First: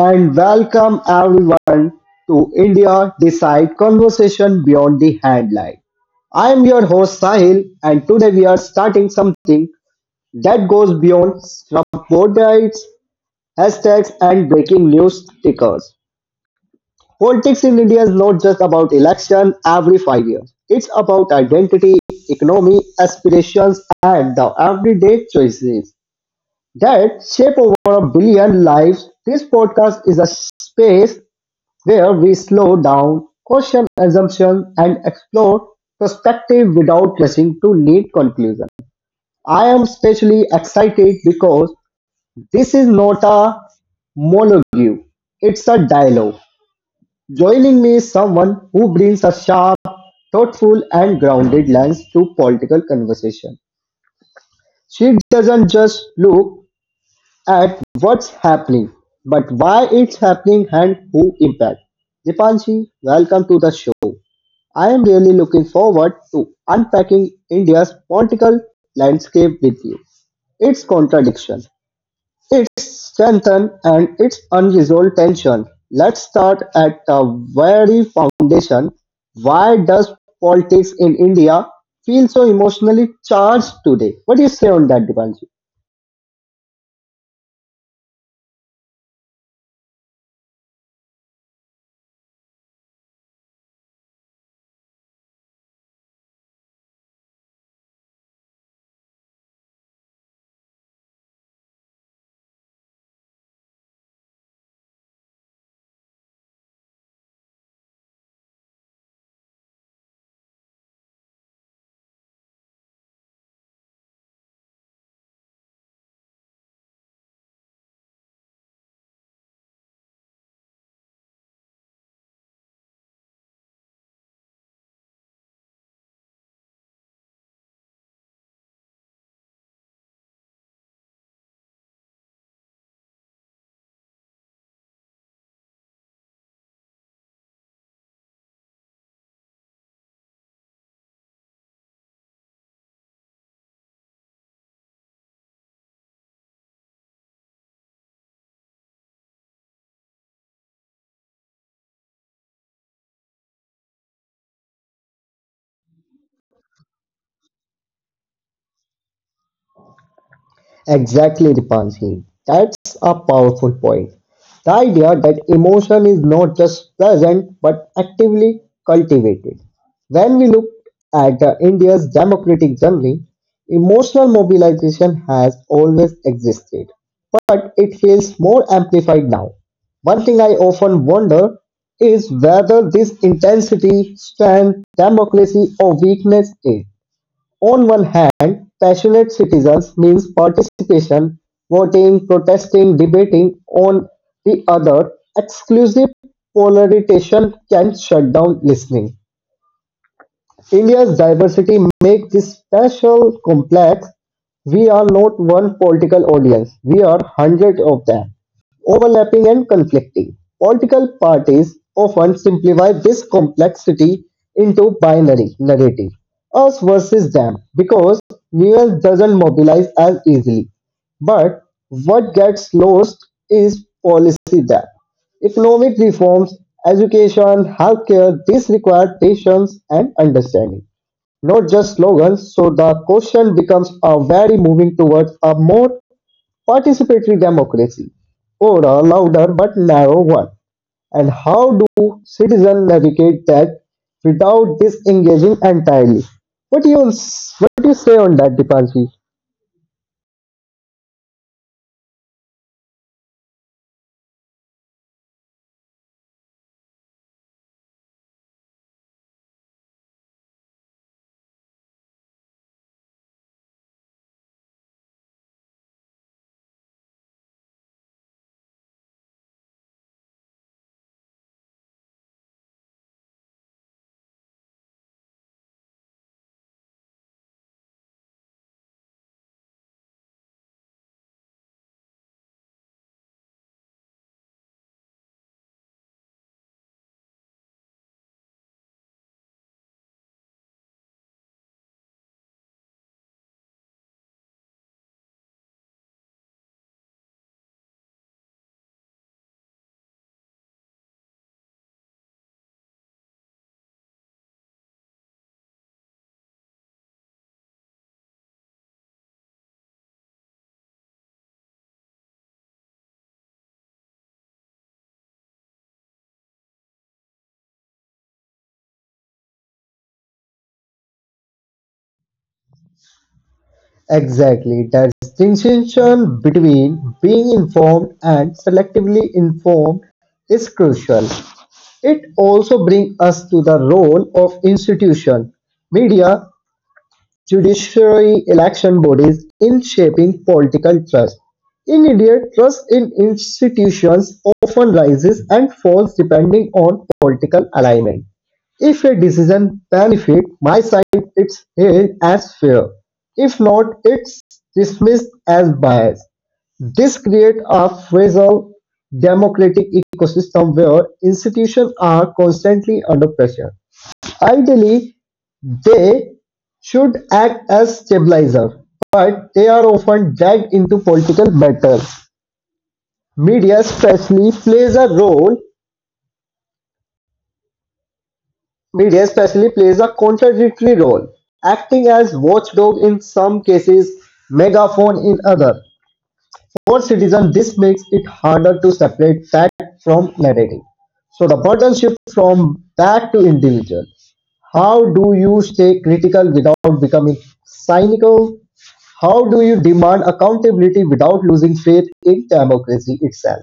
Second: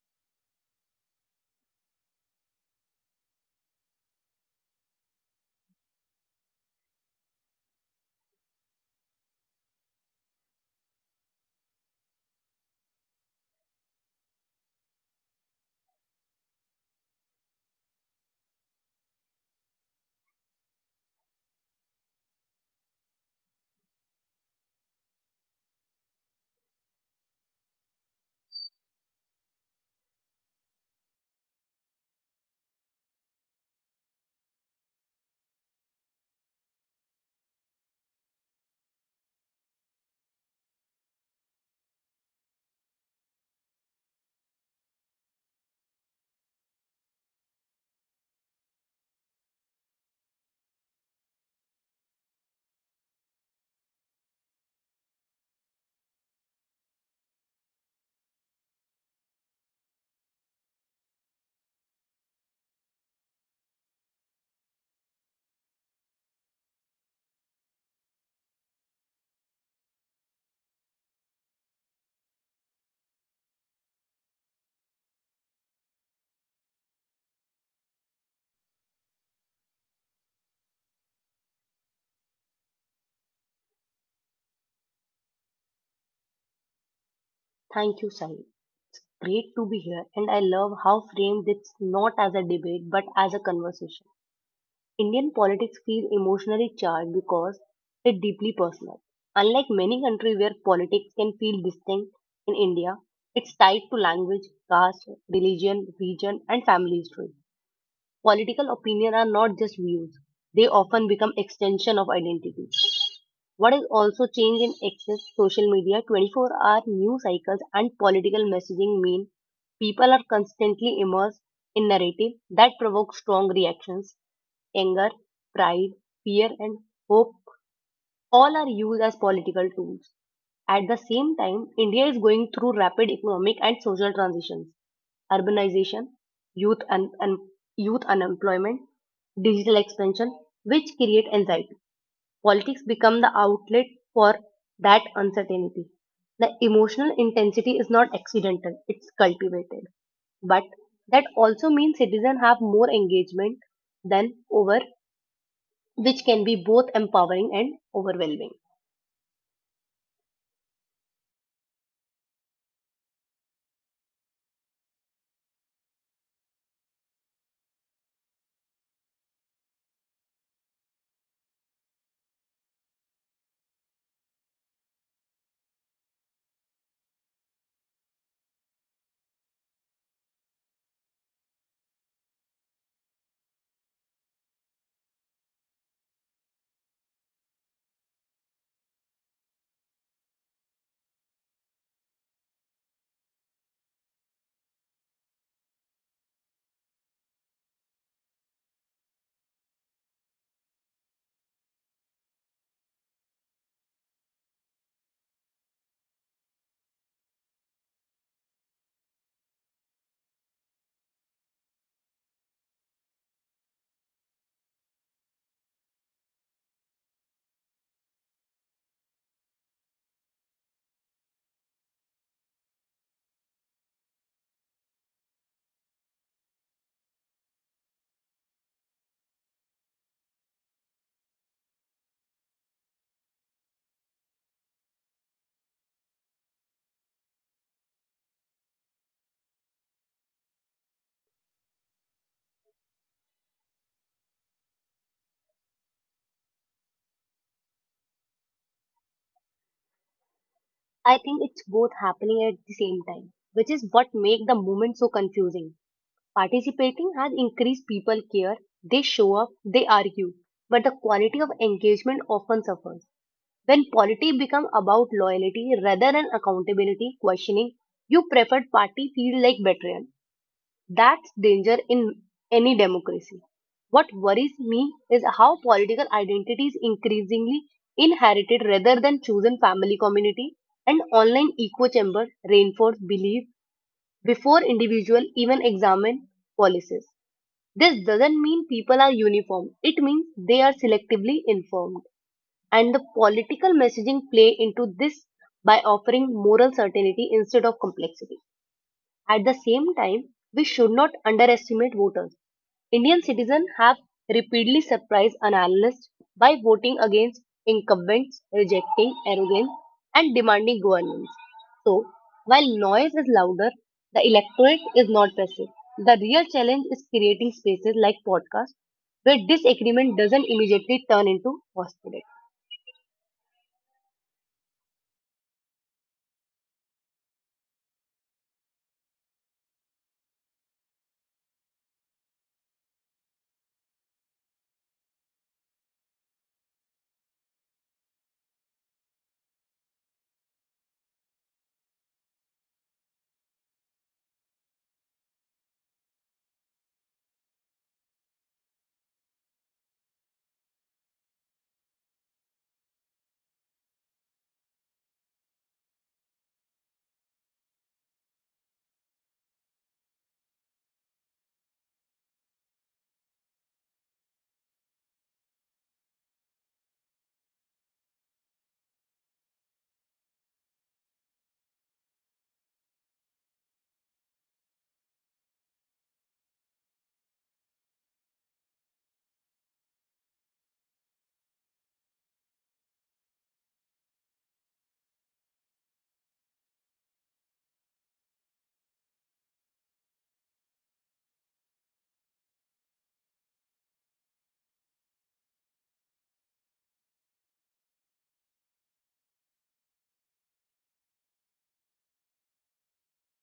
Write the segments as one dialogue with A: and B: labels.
A: and welcome everyone to India Decide Conversation Beyond the Headline. I am your host Sahil and today we are starting something that goes beyond report guides, hashtags and breaking news stickers. Politics in India is not just about election every 5 years. It's about identity, economy, aspirations and the everyday choices that shape over a billion lives. This podcast is a space where we slow down, question assumptions, and explore perspective without rushing to neat conclusion. I am especially excited because this is not a monologue, it's a dialogue. Joining me is someone who brings a sharp, thoughtful, and grounded lens to political conversation. She doesn't just look at what's happening, but why it's happening and who impact. Dipanshi, welcome to the show. I am really looking forward to unpacking India's political landscape with you. Its contradiction, its strength and its unresolved tension. Let's start at the very foundation. Why does politics in India feel so emotionally charged today? What do you say on that, Dipanshi?
B: Thank you, Sai. It's great to be here, and I love how framed it's not as a debate but as a conversation. Indian politics feels emotionally charged because it's deeply personal. Unlike many countries where politics can feel distinct, in India, it's tied to language, caste, religion, region, and family history. Political opinion are not just views; they often become extension of identity. What is also changed in access, social media, 24-hour news cycles and political messaging mean people are constantly immersed in narrative that provoke strong reactions. Anger, pride, fear and hope all are used as political tools. At the same time, India is going through rapid economic and social transitions. Urbanization, youth, un- un- youth unemployment, digital expansion, which create anxiety. Politics become the outlet for that uncertainty. The emotional intensity is not accidental, it's cultivated. But that also means citizens have more engagement than over, which can be both empowering and overwhelming.
A: Exactly, Dipanshi. That's a powerful point. The idea that emotion is not just present but actively cultivated. When we look at India's democratic journey, emotional mobilization has always existed, but it feels more amplified now. One thing I often wonder is whether this intensity strength democracy or weakness is. On one hand, passionate citizens means participation, voting, protesting, debating; on the other, exclusive polarization can shut down listening. India's diversity makes this special complex. We are not one political audience. We are hundreds of them, overlapping and conflicting. Political parties often simplify this complexity into binary narrative, us versus them, because nuance doesn't mobilize as easily. But what gets lost is policy depth. Economic reforms, education, healthcare, these require patience and understanding, not just slogans. So the question becomes are very moving towards a more participatory democracy or a louder but narrow one? And how do citizens navigate that without disengaging entirely? What do you say on that, Dipanji?
B: I think it's both happening at the same time, which is what makes the movement so confusing. Participating has increased people care, they show up, they argue, but the quality of engagement often suffers. When polity become about loyalty rather than accountability questioning, you preferred party feel like betrayal. That's danger in any democracy. What worries me is how political identity is increasingly inherited rather than chosen family community and online echo chamber reinforce belief before individual even examine policies. This doesn't mean people are uniform. It means they are selectively informed. And the political messaging play into this by offering moral certainty instead of complexity. At the same time, we should not underestimate voters. Indian citizens have repeatedly surprised analysts by voting against incumbents, rejecting arrogance, and demanding governance. So, while noise is louder, the electorate is not passive. The real challenge is creating spaces like podcasts where disagreement doesn't immediately turn into hostility.
A: Exactly, that distinction between being informed and selectively informed is crucial. It also brings us to the role of institution, media, judiciary, election bodies in shaping political trust. In India, trust in institutions often rises and falls depending on political alignment. If a decision benefits my side, it's hailed as fair. If not, it's dismissed as biased. This creates a fragile democratic ecosystem where institutions are constantly under pressure. Ideally, they should act as stabilizers, but they are often dragged into political battles. Media especially plays a role Media especially plays a contradictory role, acting as watchdog in some cases, megaphone in other. For citizens, this makes it harder to separate fact from narrative. So the burden shifts from that to individual. How do you stay critical without becoming cynical? How do you demand accountability without losing faith in democracy itself?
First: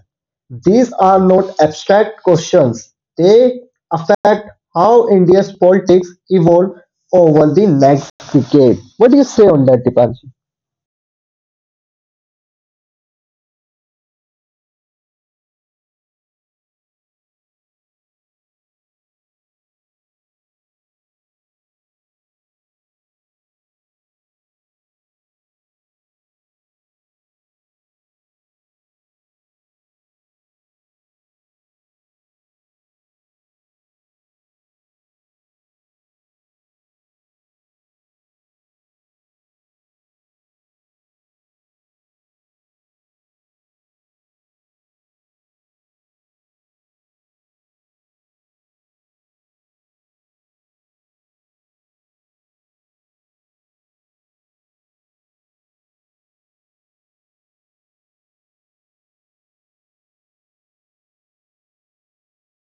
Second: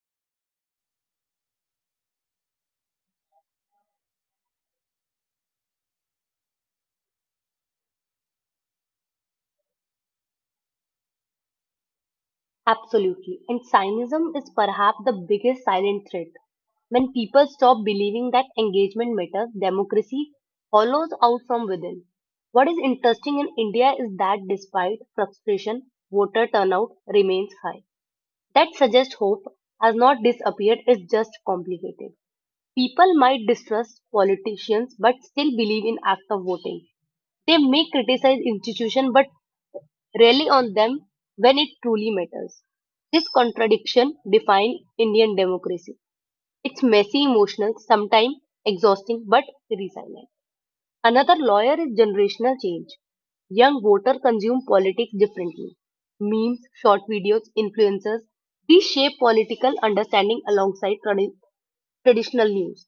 A: These are not abstract questions. They affect how India's politics evolve over the next decade. What do you say on that, Dipanshi?
B: Absolutely. And cynism is perhaps the biggest silent threat. When people stop believing that engagement matters, democracy hollows out from within. What is interesting in India is that despite frustration, voter turnout remains high. That suggests hope has not disappeared, it's just complicated. People might distrust politicians but still believe in act of voting. They may criticize institutions but rally on them when it truly matters. This contradiction defines Indian democracy. It's messy, emotional, sometimes exhausting, but resilient. Another lawyer is generational change. Young voters consume politics differently. Memes, short videos, influencers, these shape political understanding alongside traditional news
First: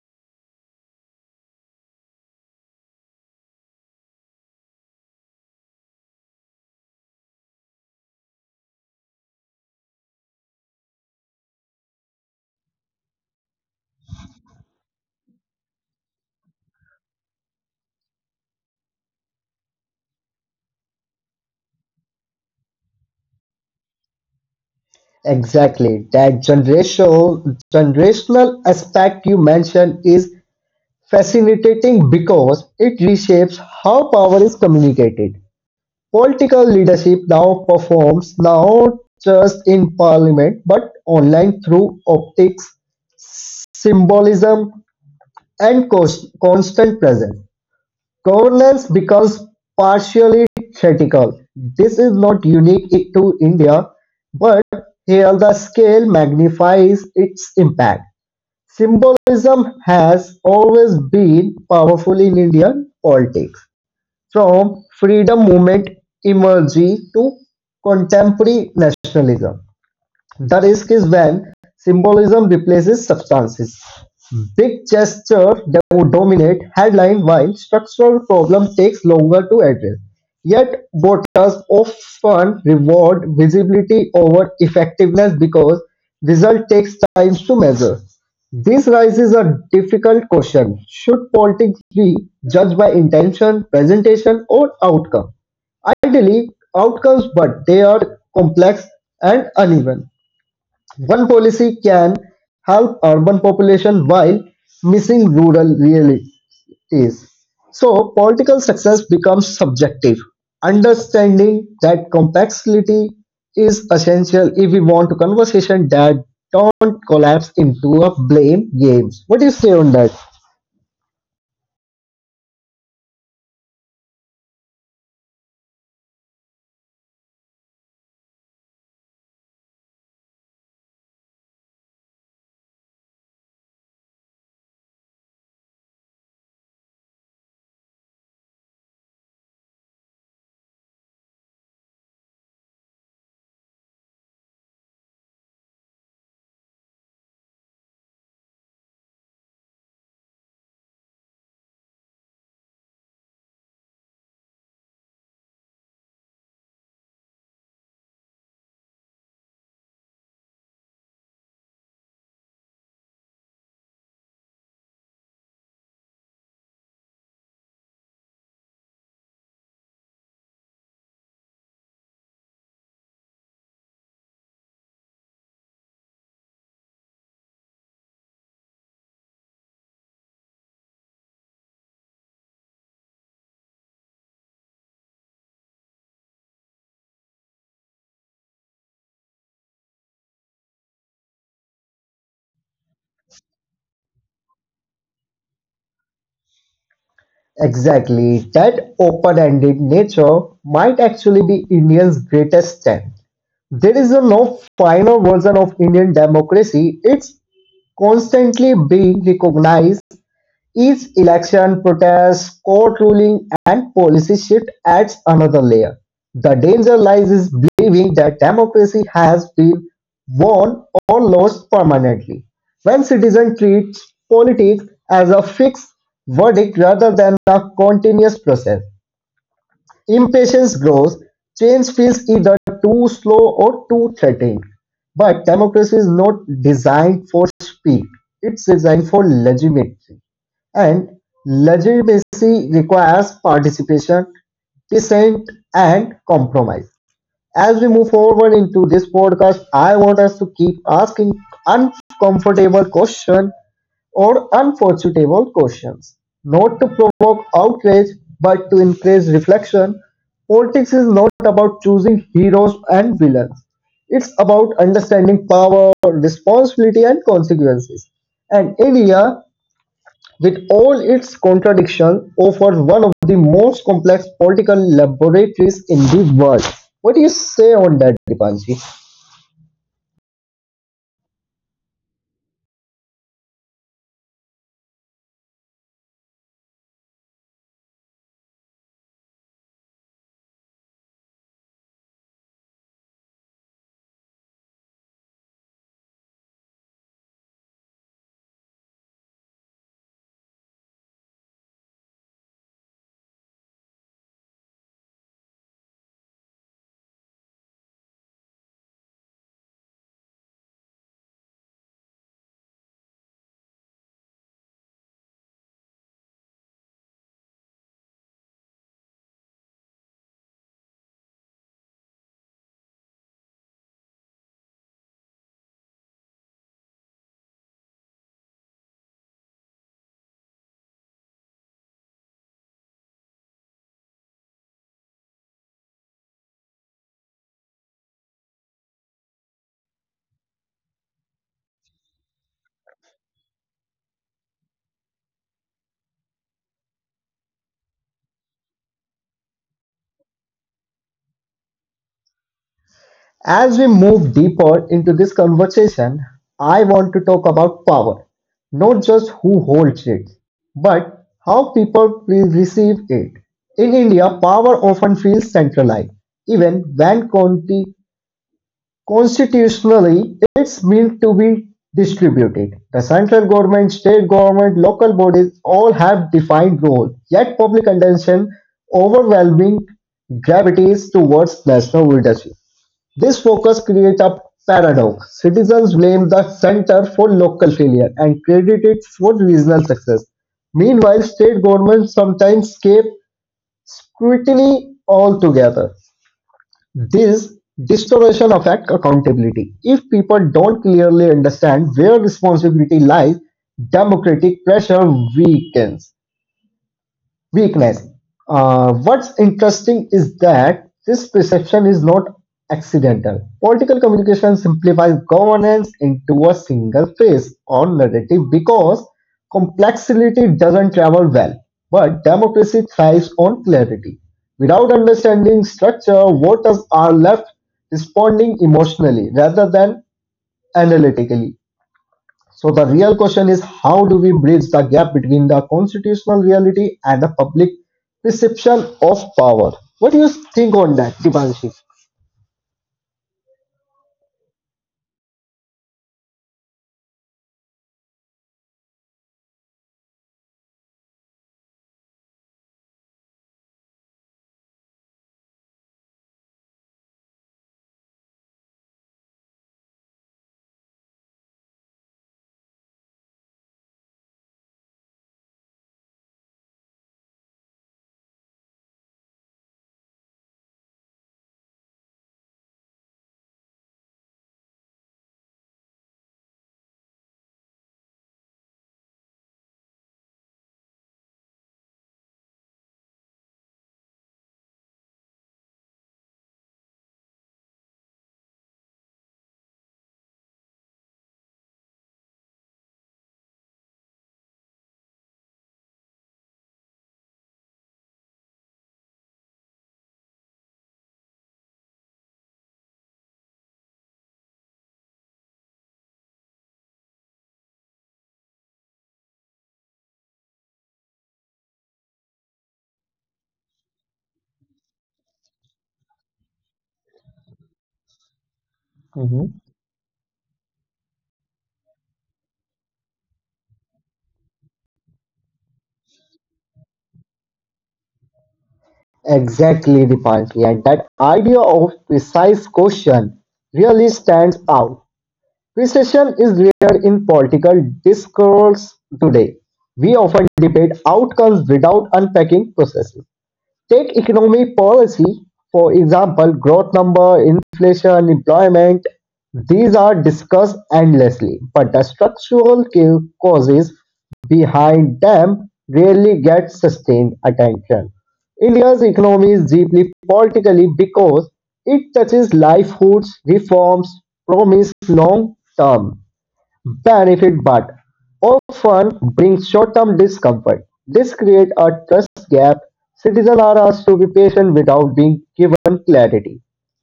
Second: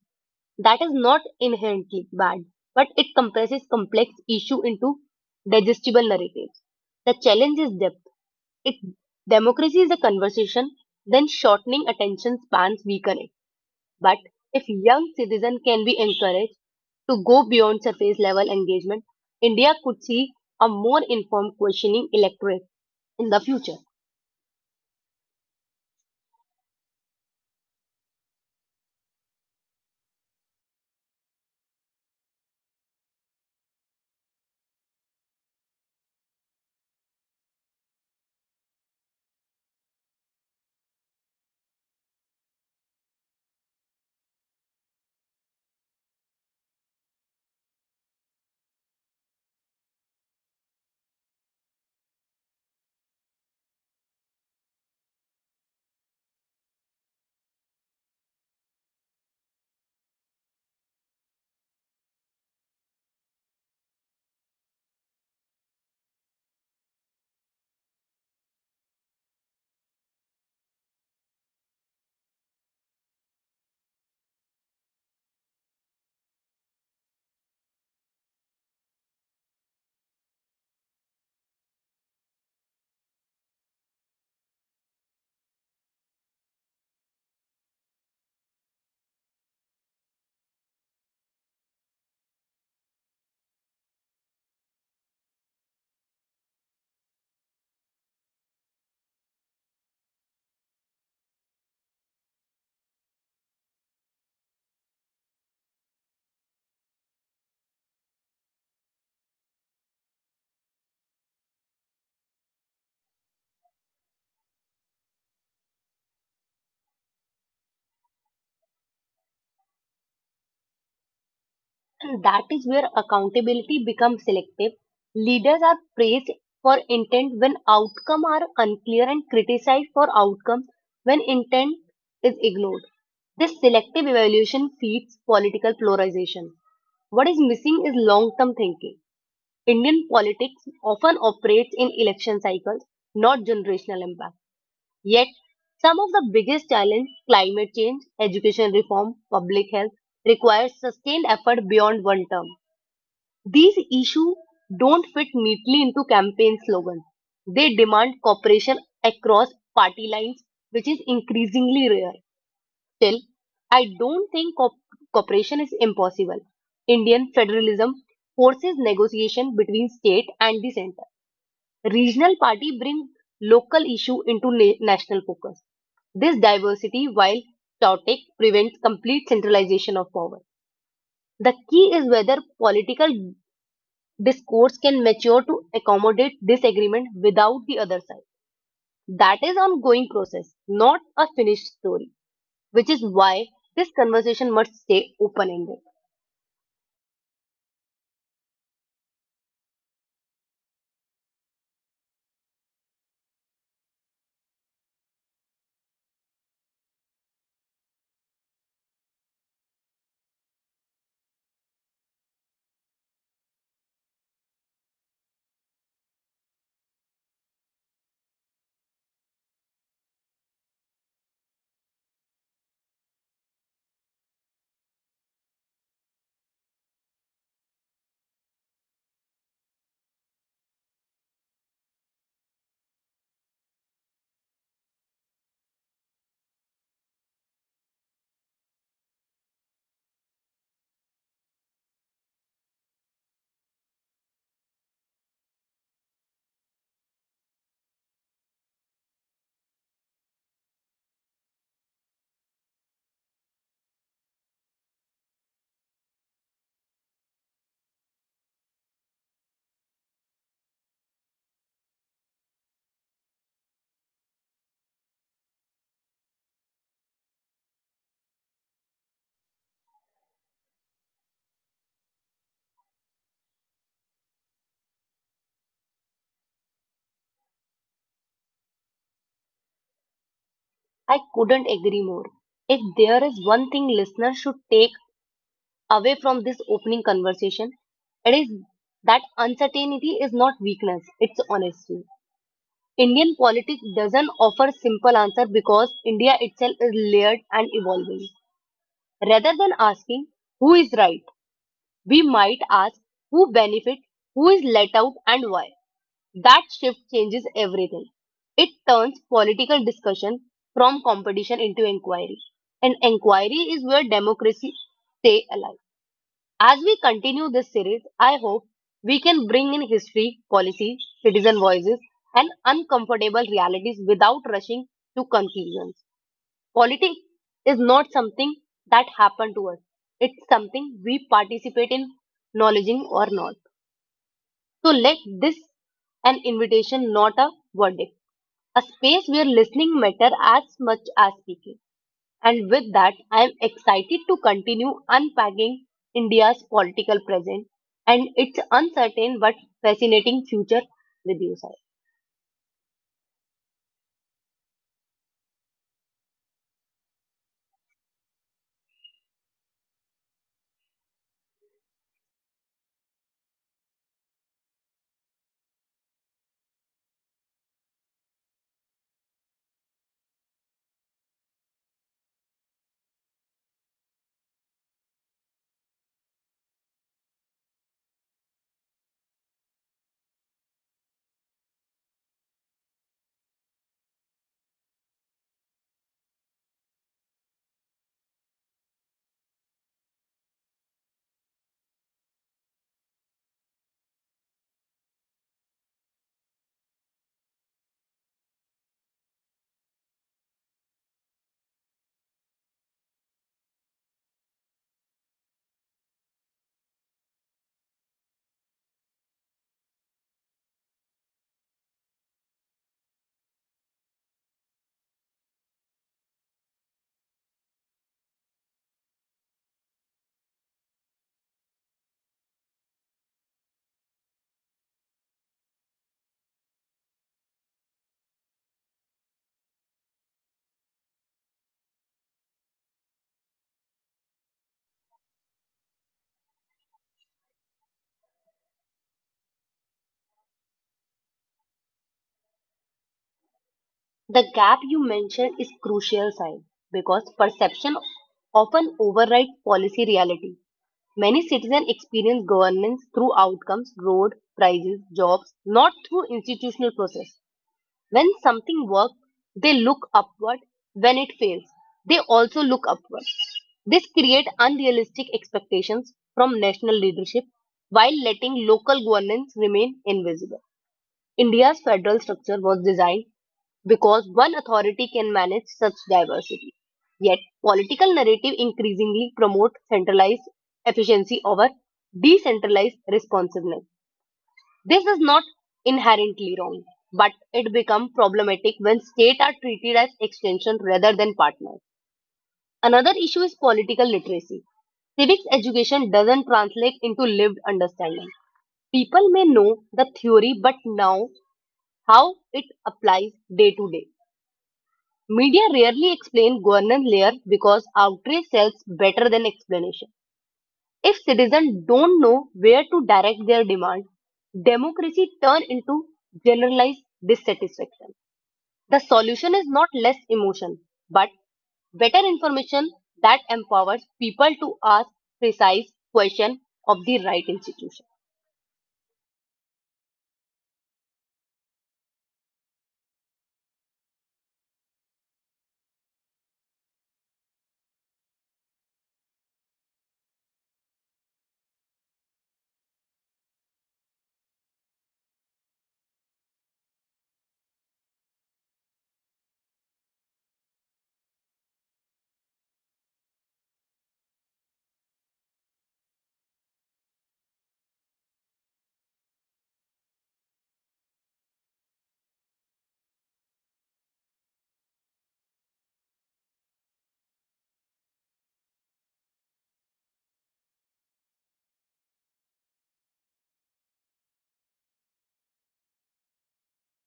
B: that is not inherently bad, but it compresses complex issue into digestible narratives. The challenge is depth. If democracy is a conversation, then shortening attention spans weaken it. But if young citizens can be encouraged to go beyond surface level engagement, India could see a more informed questioning electorate in the future.
A: Exactly. That generational aspect you mentioned is fascinating because it reshapes how power is communicated. Political leadership now performs not just in parliament but online through optics, symbolism, and constant presence. Governance becomes partially theatrical. This is not unique to India, but here the scale magnifies its impact. Symbolism has always been powerful in Indian politics. From freedom movement imagery to contemporary nationalism, the risk is when symbolism replaces substances. Big gestures dominate headlines while structural problems take longer to address. Yet voters often reward visibility over effectiveness because result takes time to measure. This raises a difficult question. Should politics be judged by intention, presentation, or outcome? Ideally, outcomes, but they are complex and uneven. One policy can help urban population while missing rural realities. So political success becomes subjective. Understanding that complexity is essential if we want a conversation that don't collapse into a blame games. What do you say on that?
B: And that is where accountability becomes selective. Leaders are praised for intent when outcome are unclear and criticized for outcome when intent is ignored. This selective evaluation feeds political polarization. What is missing is long-term thinking. Indian politics often operates in election cycles, not generational impact. Yet, some of the biggest challenges, climate change, education reform, public health, require sustained effort beyond one term. These issues don't fit neatly into campaign slogans. They demand cooperation across party lines, which is increasingly rare. Still, I don't think cooperation is impossible. Indian federalism forces negotiation between state and the center. Regional party bring local issue into national focus. This diversity, while chaotic, prevents complete centralization of power. The key is whether political discourse can mature to accommodate disagreement without the other side. That is ongoing process, not a finished story, which is why this conversation must stay open-ended.
A: Exactly. That open ended nature might actually be Indians' greatest strength. There is a no final version of Indian democracy. It's constantly being recognized each election, protest, court ruling and policy shift adds another layer. The danger lies is believing that democracy has been won or lost permanently. When citizens treat politics as a fixed verdict rather than a continuous process, impatience grows, change feels either too slow or too threatening. But democracy is not designed for speed, it's designed for legitimacy. And legitimacy requires participation, dissent, and compromise. As we move forward into this podcast, I want us to keep asking uncomfortable questions or unforeseeable questions. Not to provoke outrage, but to encourage reflection. Politics is not about choosing heroes and villains. It's about understanding power, responsibility, and consequences. And India, with all its contradictions, offers one of the most complex political laboratories in the world. What do you say on that, Dipanji?
B: I couldn't agree more. If there is one thing listeners should take away from this opening conversation, it is that uncertainty is not weakness, it's honesty. Indian politics doesn't offer simple answer because India itself is layered and evolving. Rather than asking who is right, we might ask who benefits? Who is let out and why. That shift changes everything. It turns political discussion from competition into inquiry. And inquiry is where democracy stays alive. As we continue this series, I hope we can bring in history, policy, citizen voices and uncomfortable realities without rushing to conclusions. Politics is not something that happened to us. It's something we participate in, acknowledging or not. So let this an invitation, not a verdict. A space where listening matter as much as speaking. And with that, I am excited to continue unpacking India's political present and its uncertain but fascinating future with you, Sai.
A: As we move deeper into this conversation, I want to talk about power, not just who holds it, but how people will receive it. In India, power often feels centralized, even when constitutionally it's meant to be distributed. The central government, state government, local bodies all have defined roles, yet public attention overwhelming gravities towards national leadership. This focus creates a paradox: citizens blame the center for local failure and credit it for regional success. Meanwhile, state governments sometimes escape scrutiny altogether. This distortion affects accountability. If people don't clearly understand where responsibility lies, democratic pressure weakens. Weakness. What's interesting is that this perception is not accidental. Political communication simplifies governance into a single phase or narrative because complexity doesn't travel well. But democracy thrives on clarity. Without understanding structure, voters are left responding emotionally rather than analytically. So the real question is how do we bridge the gap between the constitutional reality and the public perception of power? What do you think on that, Dipanshi?
B: The gap you mentioned is crucial, Sai, because perception often overrides policy reality. Many citizens experience governance through outcomes, road, prices, jobs, not through institutional process. When something works, they look upward. When it fails, they also look upward. This creates unrealistic expectations from national leadership while letting local governance remain invisible. India's federal structure was designed because one authority can manage such diversity. Yet, political narrative increasingly promote centralized efficiency over decentralized responsiveness. This is not inherently wrong, but it becomes problematic when states are treated as extension rather than partners. Another issue is political literacy. Civics education doesn't translate into lived understanding. People may know the theory but now how it applies day to day. Media rarely explain governance layer because outrage sells better than explanation. If citizens don't know where to direct their demand, democracy turn into generalized dissatisfaction. The
A: Hmm.
B: solution is not less emotion, but better information that empowers people to ask precise question of the right institution.
A: Exactly, Dipanshi, and that idea of precise question really stands out. Precision is rare in political discourse today. We often debate outcomes without unpacking processes. Take economic policy, for example, growth number, inflation, employment. These are discussed endlessly, but the structural causes behind them rarely get sustained attention. India's economy is deeply politically because it touches livelihoods, reforms, promise long term benefit but often brings short-term discomfort. This creates a trust gap. Citizens are asked to be patient without being given clarity.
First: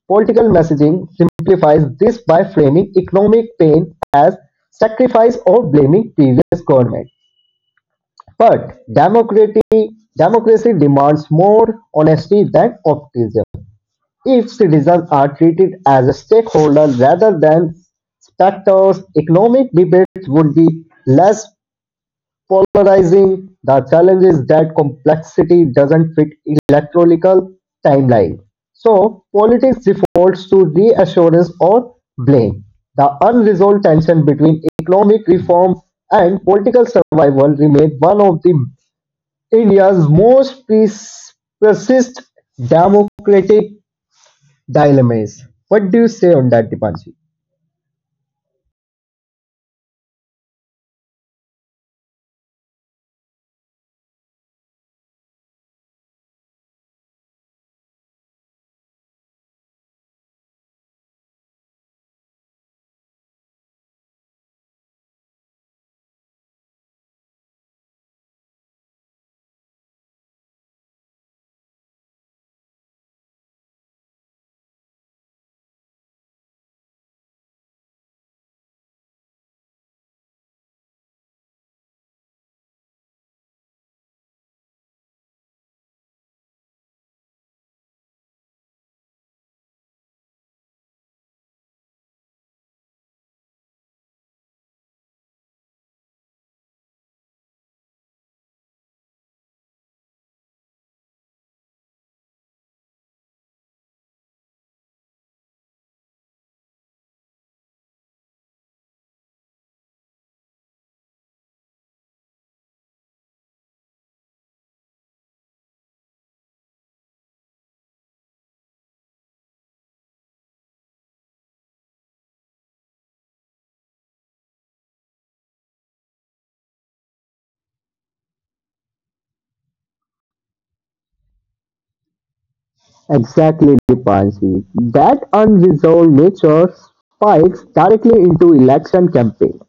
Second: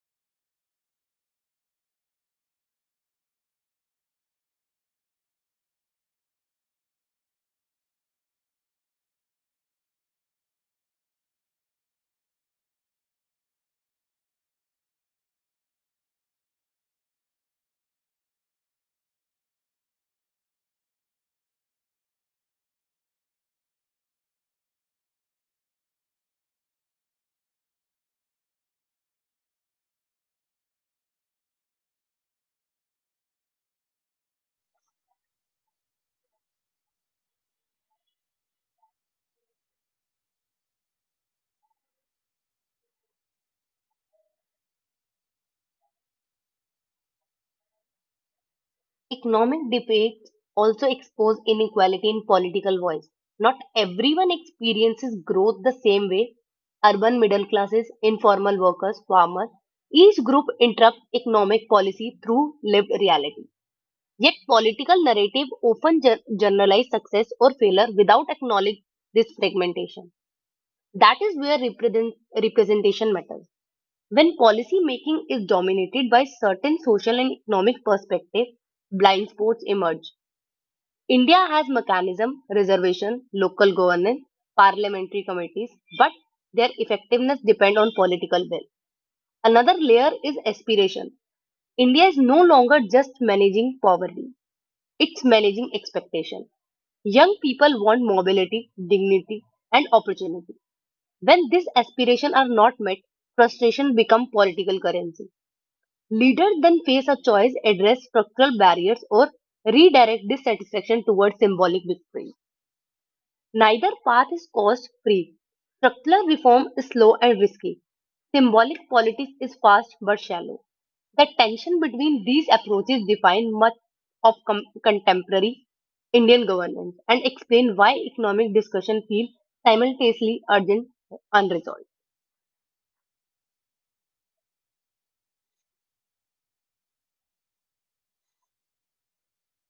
A: Political messaging simplifies this by framing economic pain as sacrifice or blaming previous government. But democracy demands more honesty than optimism. If citizens are treated as stakeholders rather than spectators, economic debates would be less polarizing. The challenge is that complexity doesn't fit electoral timeline. So politics defaults to reassurance or blame. The unresolved tension between economic reform and political survival remains one of the India's most persist democratic dilemmas. What do you say on that, Dipanshi?
B: Economic debates also expose inequality in political voice. Not everyone experiences growth the same way. Urban middle classes, informal workers, farmers, each group interrupts economic policy through lived reality. Yet political narrative often generalize success or failure without acknowledge this fragmentation. That is where representation matters. When policy making is dominated by certain social and economic perspectives, blind spots emerge. India has mechanism, reservation, local governance, parliamentary committees, but their effectiveness depend on political will. Another layer is aspiration. India is no longer just managing poverty, it's managing expectation. Young people want mobility, dignity, and opportunity. When these aspirations are not met, frustration becomes political currency. Leaders then face a choice, address structural barriers, or redirect dissatisfaction towards symbolic victory. Neither path is cost free. Structural reform is slow and risky. Symbolic politics is fast but shallow. The tension between these approaches define much of contemporary Indian governance and explain why economic discussion feels simultaneously urgent and unresolved.
A: Exactly, Dipanshi. That unresolved nature spikes directly into election campaigns.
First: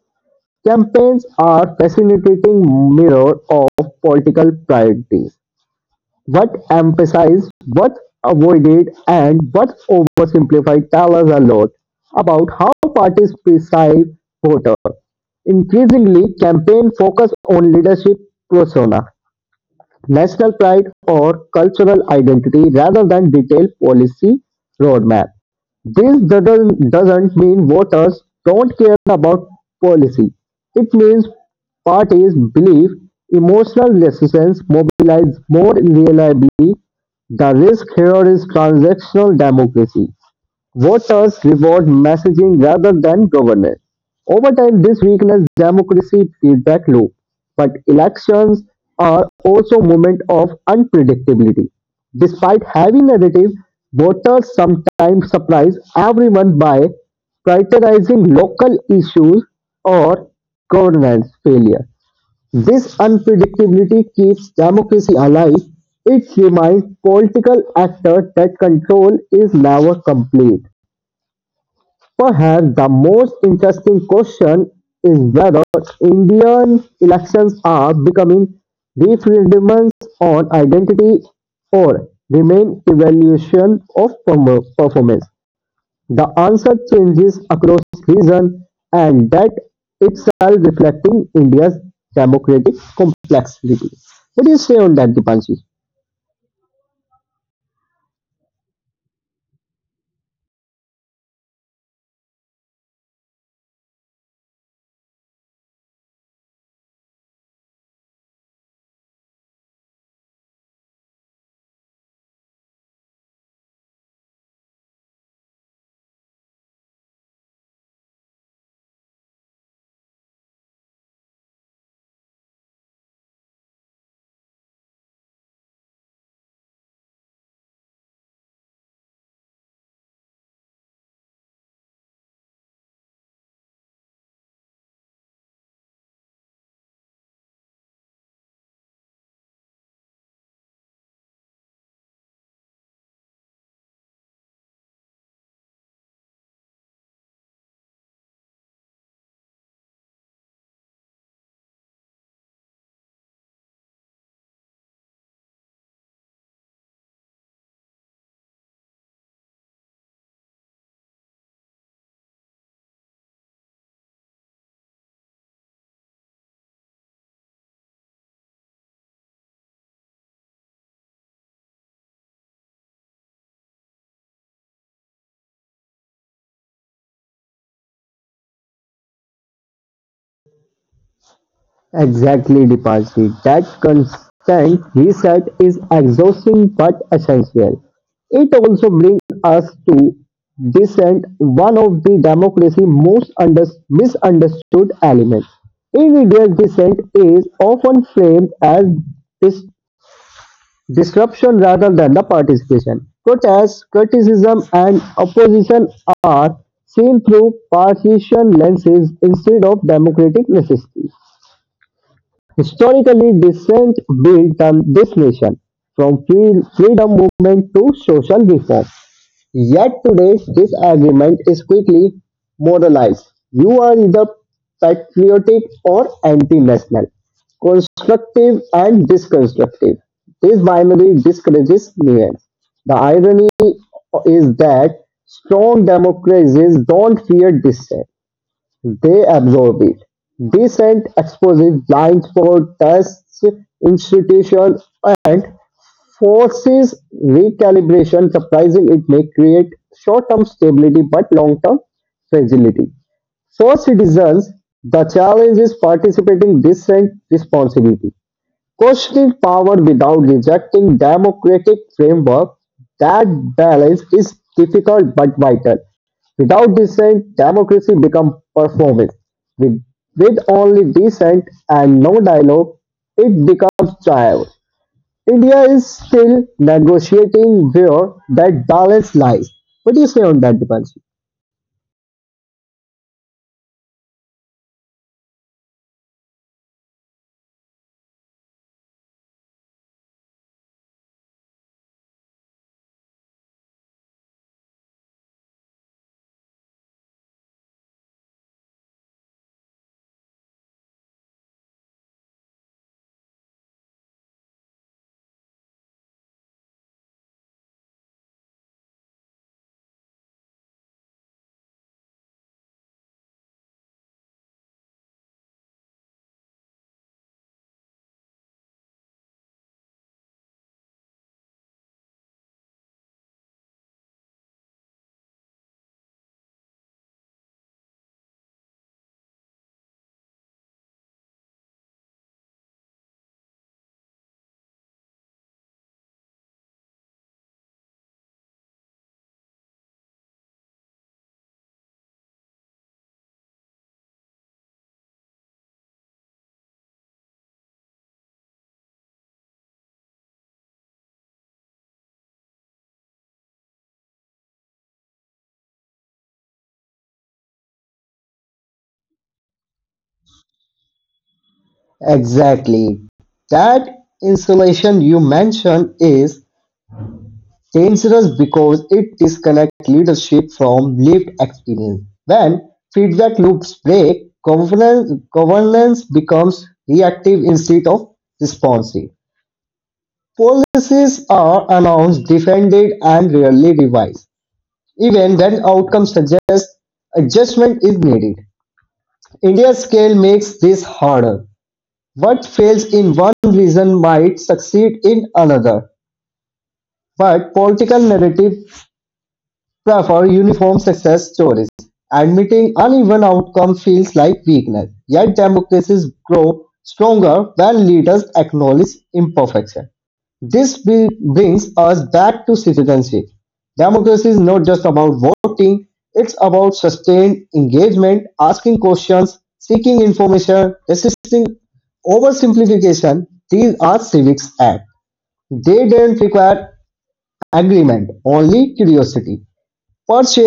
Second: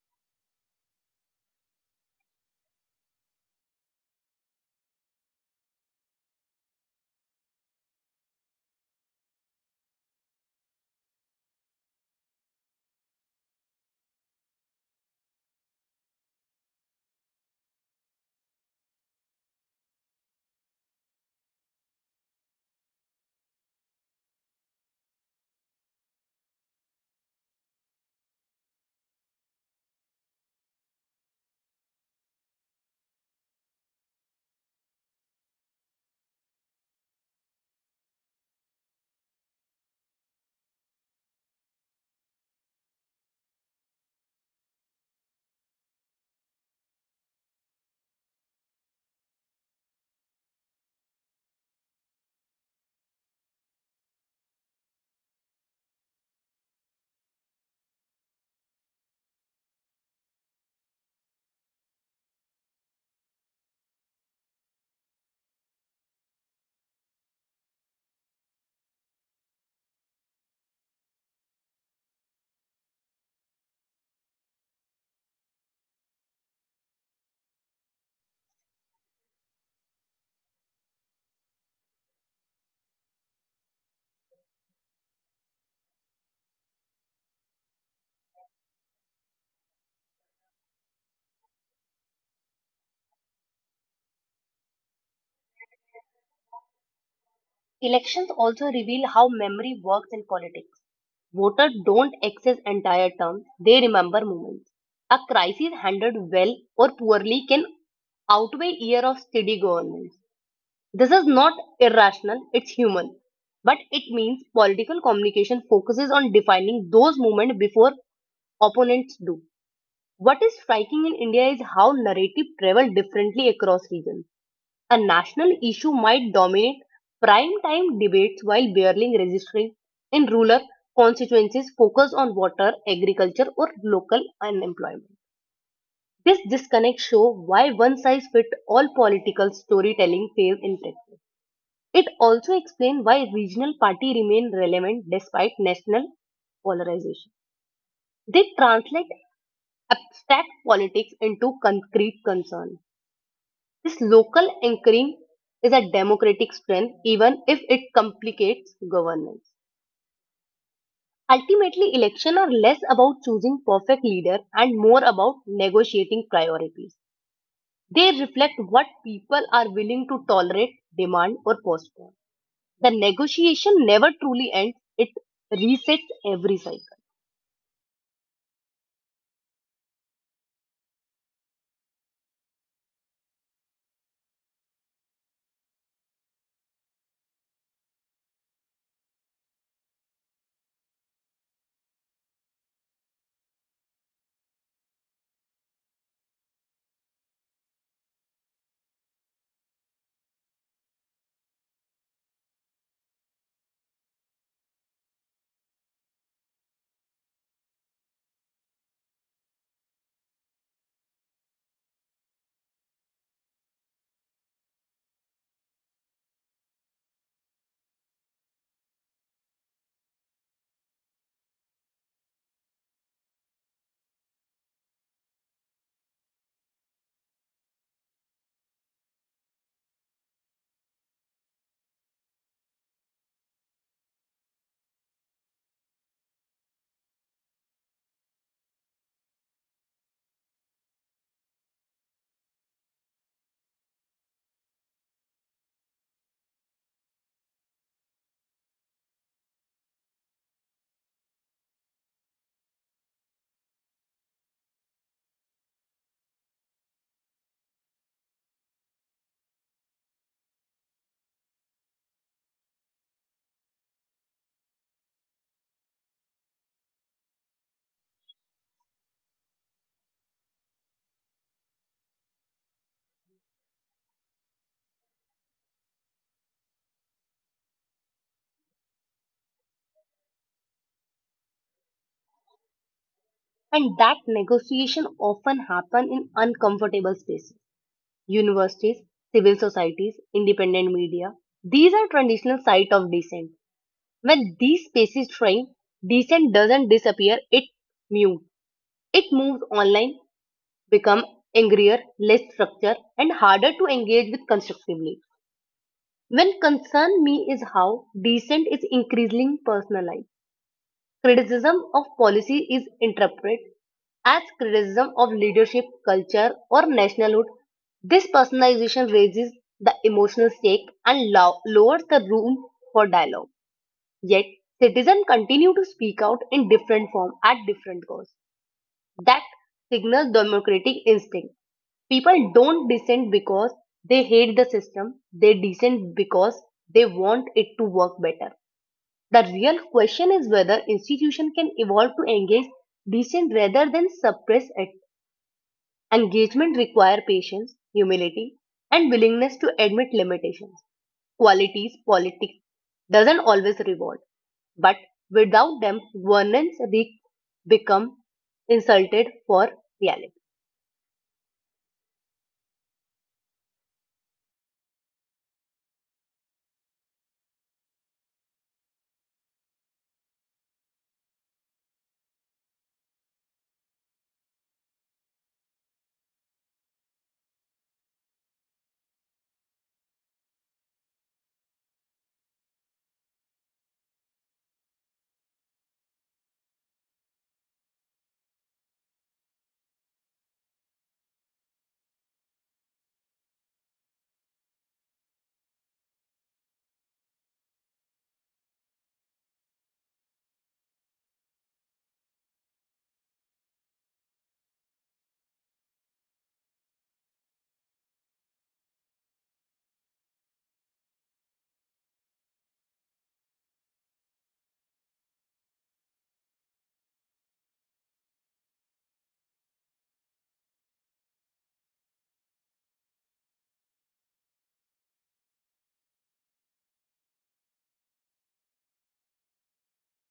A: Campaigns are fascinating mirror of political priorities. What emphasized, what avoided, and what oversimplified tell us a lot about how parties perceive voters. Increasingly, campaign focus on leadership persona national pride or cultural identity rather than detailed policy roadmap. This doesn't mean voters don't care about policy. It means parties believe emotional resistance mobilizes more reliably. The risk here is transactional democracy. Voters reward messaging rather than governance. Over time, this weakens democracy feedback loop. But elections are also moment of unpredictability. Despite heavy narrative, voters sometimes surprise everyone by prioritizing local issues or governance failure. This unpredictability keeps democracy alive. It reminds political actors that control is never complete. Perhaps the most interesting question is whether Indian elections are becoming referendums on identity or remain evaluation of performance. The answer changes across region and that itself reflecting India's democratic complexity. What do you say on that, Dipanshi?
B: Elections also reveal how memory works in politics. Voters don't access entire terms, they remember moments. A crisis handled well or poorly can outweigh years of steady governance. This is not irrational, it's human. But it means political communication focuses on defining those moments before opponents do. What is striking in India is how narrative travel differently across regions. A national issue might dominate prime-time debates while barely registering in rural constituencies focus on water, agriculture, or local unemployment. This disconnect shows why one-size-fits-all political storytelling fails in Texas. It also explains why regional parties remain relevant despite national polarization. They translate abstract politics into concrete concern. This local anchoring is a democratic strength, even if it complicates governance. Ultimately, elections are less about choosing perfect leader and more about negotiating priorities. They reflect what people are willing to tolerate, demand, or postpone. The negotiation never truly ends, it resets every cycle.
A: Exactly, Deepati. That constant reset is exhausting but essential. It also brings us to dissent one of the democracy's most misunderstood elements. Individual dissent is often framed as dis- disruption rather than the participation. Protests, criticism, and opposition are seen through partisan lenses instead of democratic necessity. Historically dissent built this nation, from freedom movement to social reform. Yet today, this agreement is quickly moralized. You are either patriotic or anti-national, constructive and disconstructive. This binary discourages nuance. The irony is that strong democracies don't fear dissent. They absorb it. Decent exposure blindfolds institution and forces recalibration. Surprising it may create short-term stability but long-term fragility. For citizens, the challenge is participating decent responsibility. Questioning power without rejecting democratic framework, that balance is difficult but vital. Without dissent, democracy becomes performance. With, with only dissent and no dialogue, it becomes trial. India is still negotiating where that balance lies. What do you say on that, Dipanshi?
B: And that negotiation often happens in uncomfortable spaces universities, civil societies, independent media. These are traditional sites of dissent. When these spaces shrink, dissent doesn't disappear, it mutes. It moves online, become angrier, less structured, and harder to engage with constructively. When concern me is how dissent is increasingly personalized. Criticism of policy is interpreted as criticism of leadership, culture, or nationalhood. This personalization raises the emotional stake and lowers the room for dialogue. Yet, citizens continue to speak out in different form at different costs. That signals democratic instinct. People don't dissent because they hate the system. They dissent because they want it to work better. The real question is whether institutions can evolve to engage dissent rather than suppress it. Engagement requires patience, humility, and willingness to admit limitations. Qualities politics doesn't always reward, but without them, governance risks become insulted for reality.
A: Exactly. That insulation you mentioned is dangerous because it disconnects leadership from lived experience. When feedback loops break, governance becomes reactive instead of responsive. Policies are announced, defended, and rarely revised, even when outcomes suggest adjustment is needed. India's scale makes this harder. What fails in one region might succeed in another, but political narrative prefer uniform success stories. Admitting uneven outcomes feels like weakness, yet democracies grow stronger when leaders acknowledge imperfection. This brings us back to citizenship. Democracy is not just about voting, it's about sustained engagement, asking questions, seeking information, resisting oversimplification. These are civics acts. They don't require agreement, only curiosity. Perhaps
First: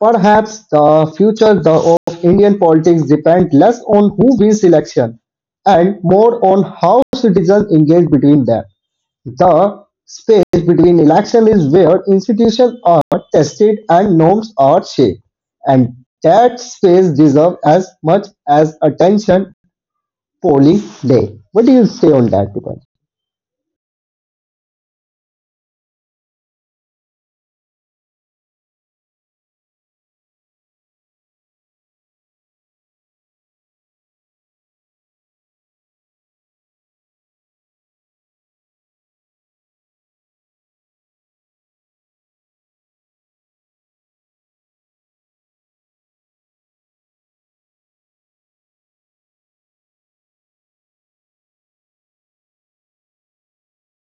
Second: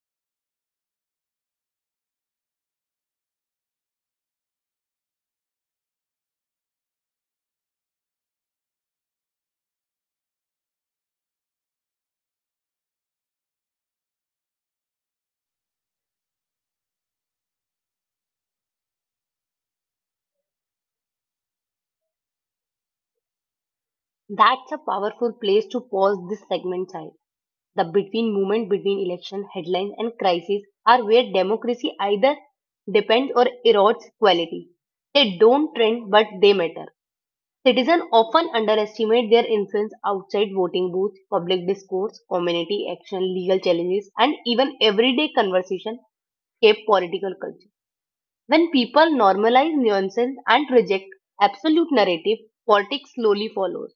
A: perhaps the future of Indian politics depends less on who wins election and more on how citizens engage between them. The space between election is where institutions are tested and norms are shaped, and that space deserves as much as attention polling day. What do you say on that, Deepak?
B: That's a powerful place to pause this segment, child. The between movement between election headlines and crises are where democracy either depends or erodes quality. They don't trend, but they matter. Citizens often underestimate their influence outside voting booths, public discourse, community action, legal challenges, and even everyday conversation shape political culture. When people normalize nuances and reject absolute narrative, politics slowly follows.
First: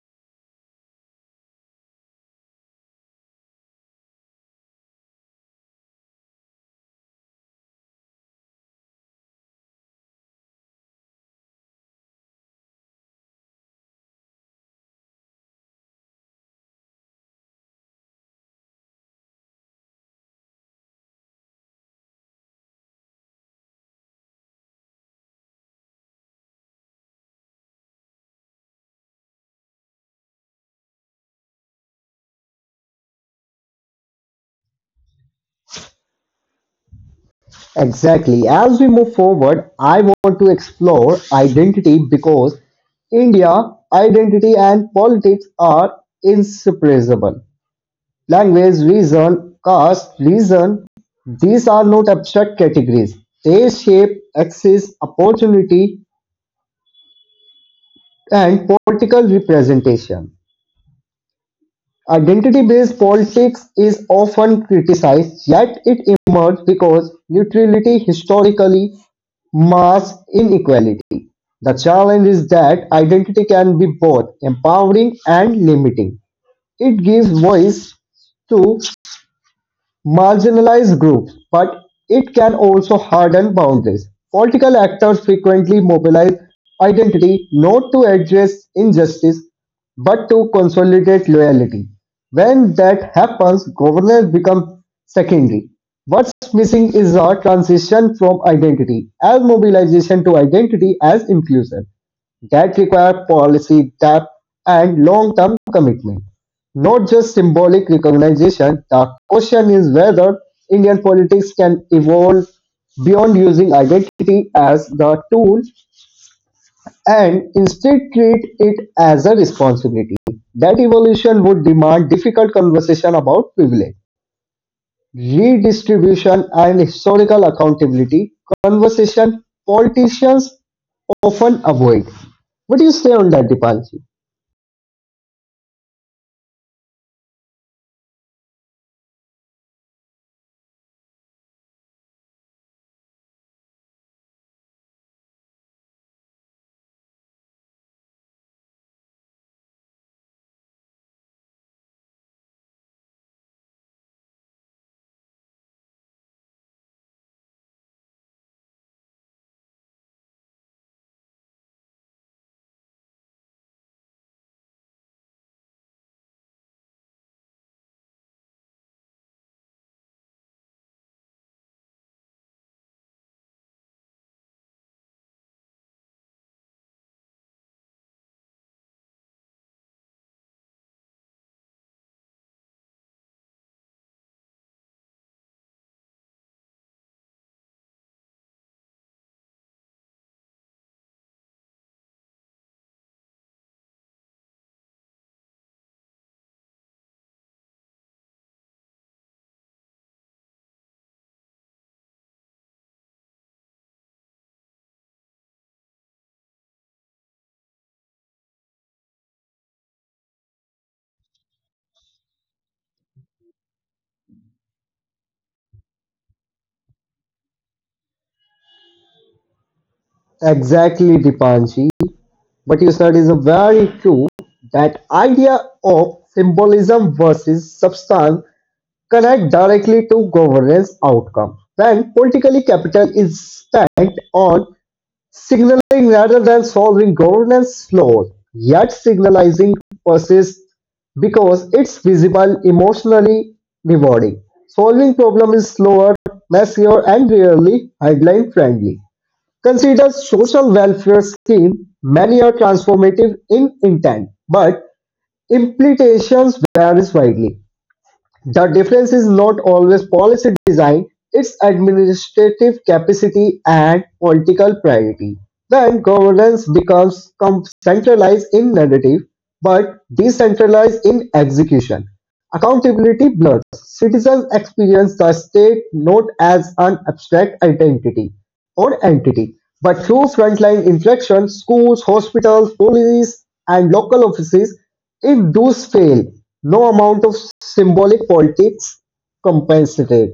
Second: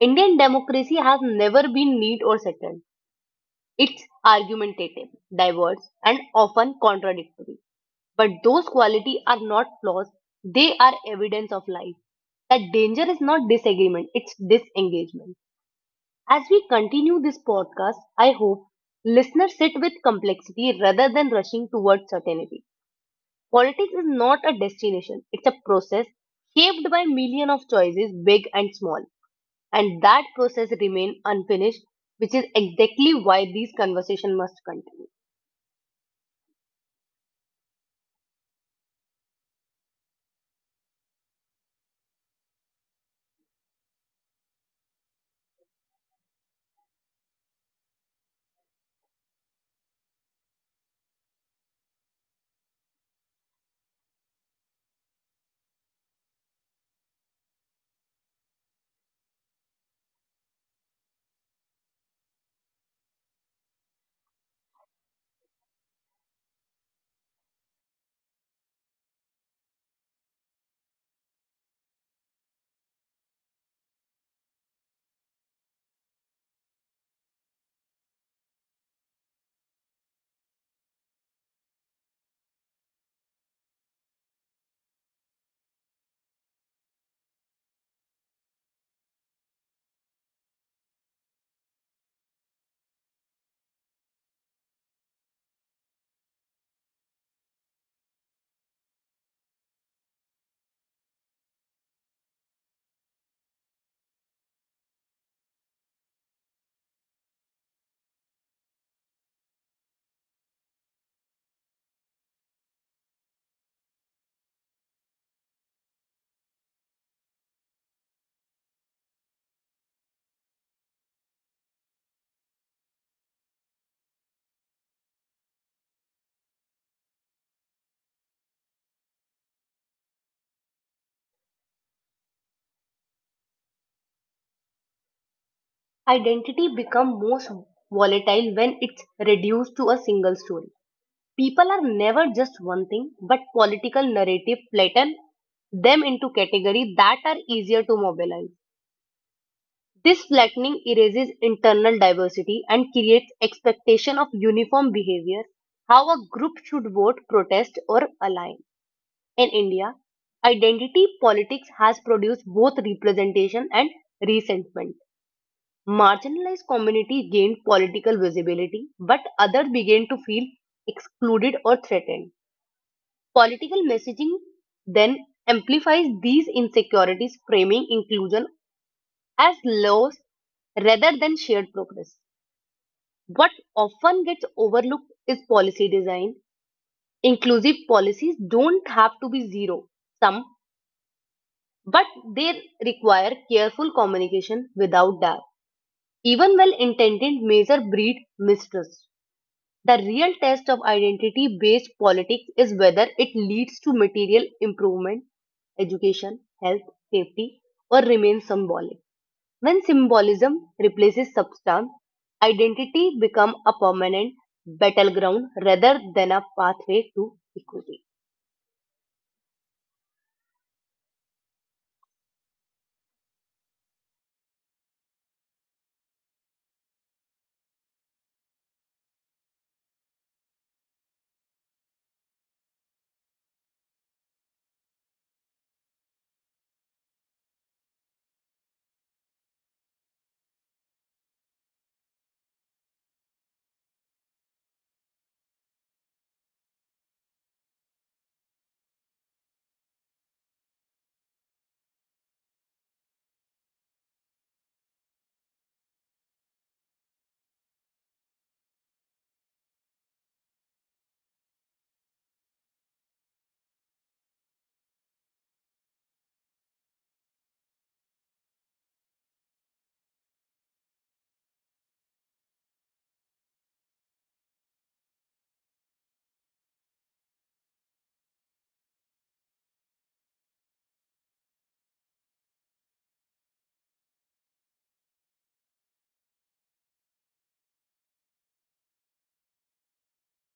B: Indian democracy has never been neat or settled. It's argumentative, diverse, and often contradictory. But those qualities are not flaws, they are evidence of life. That danger is not disagreement, it's disengagement. As we continue this podcast, I hope listeners sit with complexity rather than rushing towards certainty. Politics is not a destination, it's a process shaped by millions of choices, big and small, and that process remain unfinished, which is exactly why these conversation must continue.
A: Exactly. As we move forward, I want to explore identity because India, identity and politics are inseparable. Language, reason, caste, reason, these are not abstract categories. They shape access, opportunity, and political representation. Identity based politics is often criticized, yet it emerged because neutrality historically masks inequality. The challenge is that identity can be both empowering and limiting; it gives voice to marginalized groups, but it can also harden boundaries. Political actors frequently mobilize identity not to address injustice but to consolidate loyalty. When that happens, governance becomes secondary. What's missing is a transition from identity as mobilization to identity as inclusion that requires policy depth and long-term commitment. Not just symbolic recognition, the question is whether Indian politics can evolve beyond using identity as the tool and instead treat it as a responsibility. That evolution would demand difficult conversation about privilege, redistribution, and historical accountability, conversation politicians often avoid. What do you say on that, Dipanshi?
B: Identity become most volatile when it's reduced to a single story. People are never just one thing, but political narrative flatten them into categories that are easier to mobilize. This flattening erases internal diversity and creates expectation of uniform behavior, how a group should vote, protest, or align. In India, identity politics has produced both representation and resentment. Marginalized communities gained political visibility, but others began to feel excluded or threatened. Political messaging then amplifies these insecurities, framing inclusion as loss rather than shared progress. What often gets overlooked is policy design. Inclusive policies don't have to be zero sum, but they require careful communication. Without that, even well intended measure breed mistrust. The real test of identity based politics is whether it leads to material improvement, education, health, safety, or remains symbolic. When symbolism replaces substance, identity becomes a permanent battleground rather than a pathway to equity.
A: Exactly, Dipanshi. But you said is very true that idea of symbolism versus substance connect directly to governance outcome. When politically capital is spent on signaling rather than solving governance flaws, yet signalizing persists because it's visible, emotionally rewarding. Solving problem is slower, messier, and rarely headline friendly. Considered social welfare scheme, many are transformative in intent, but implementations varies widely. The difference is not always policy design, it's administrative capacity and political priority. Then governance becomes centralized in narrative but decentralized in execution. Accountability blurs. Citizens experience the state not as an abstract identity or entity, but through frontline infection, schools, hospitals, police, and local offices, if those fail, no amount of symbolic politics compensate.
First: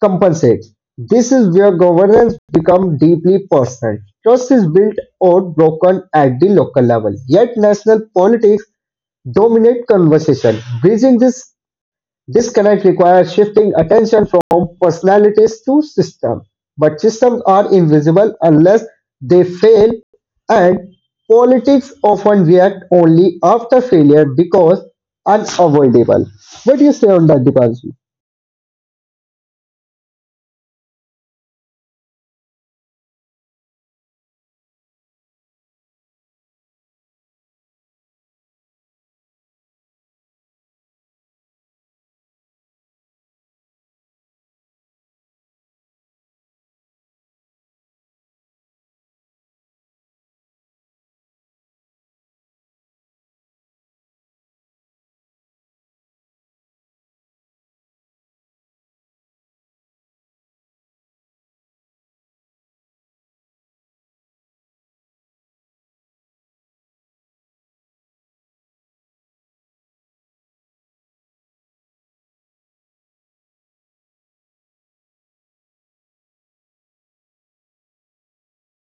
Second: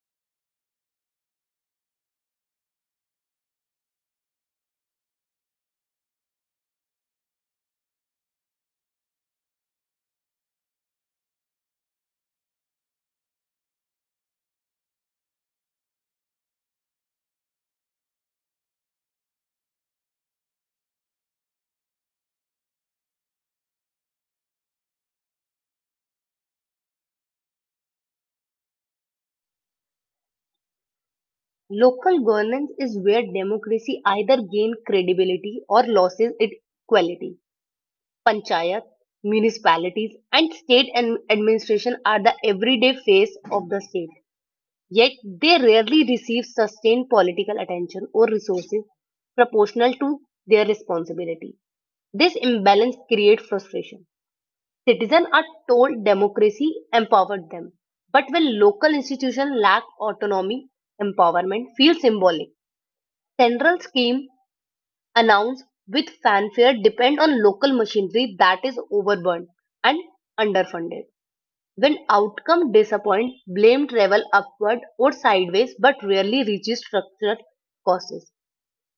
A: Compensates. This is where governance becomes deeply personal. Trust is built or broken at the local level, yet national politics dominate conversation. Bridging this Disconnect requires shifting attention from personalities to system, but systems are invisible unless they fail, and politics often react only after failure because unavoidable. What do you say on that, Dipanshi?
B: Local governance is where democracy either gain credibility or loses its quality. Panchayat, municipalities, and state and administration are the everyday face of the state. Yet they rarely receive sustained political attention or resources proportional to their responsibility. This imbalance creates frustration. Citizens are told democracy empowered them, but when local institutions lack autonomy, empowerment feels symbolic. Central scheme announced with fanfare depend on local machinery that is overburdened and underfunded. When outcome disappoint, blame travel upward or sideways but rarely reaches structural causes.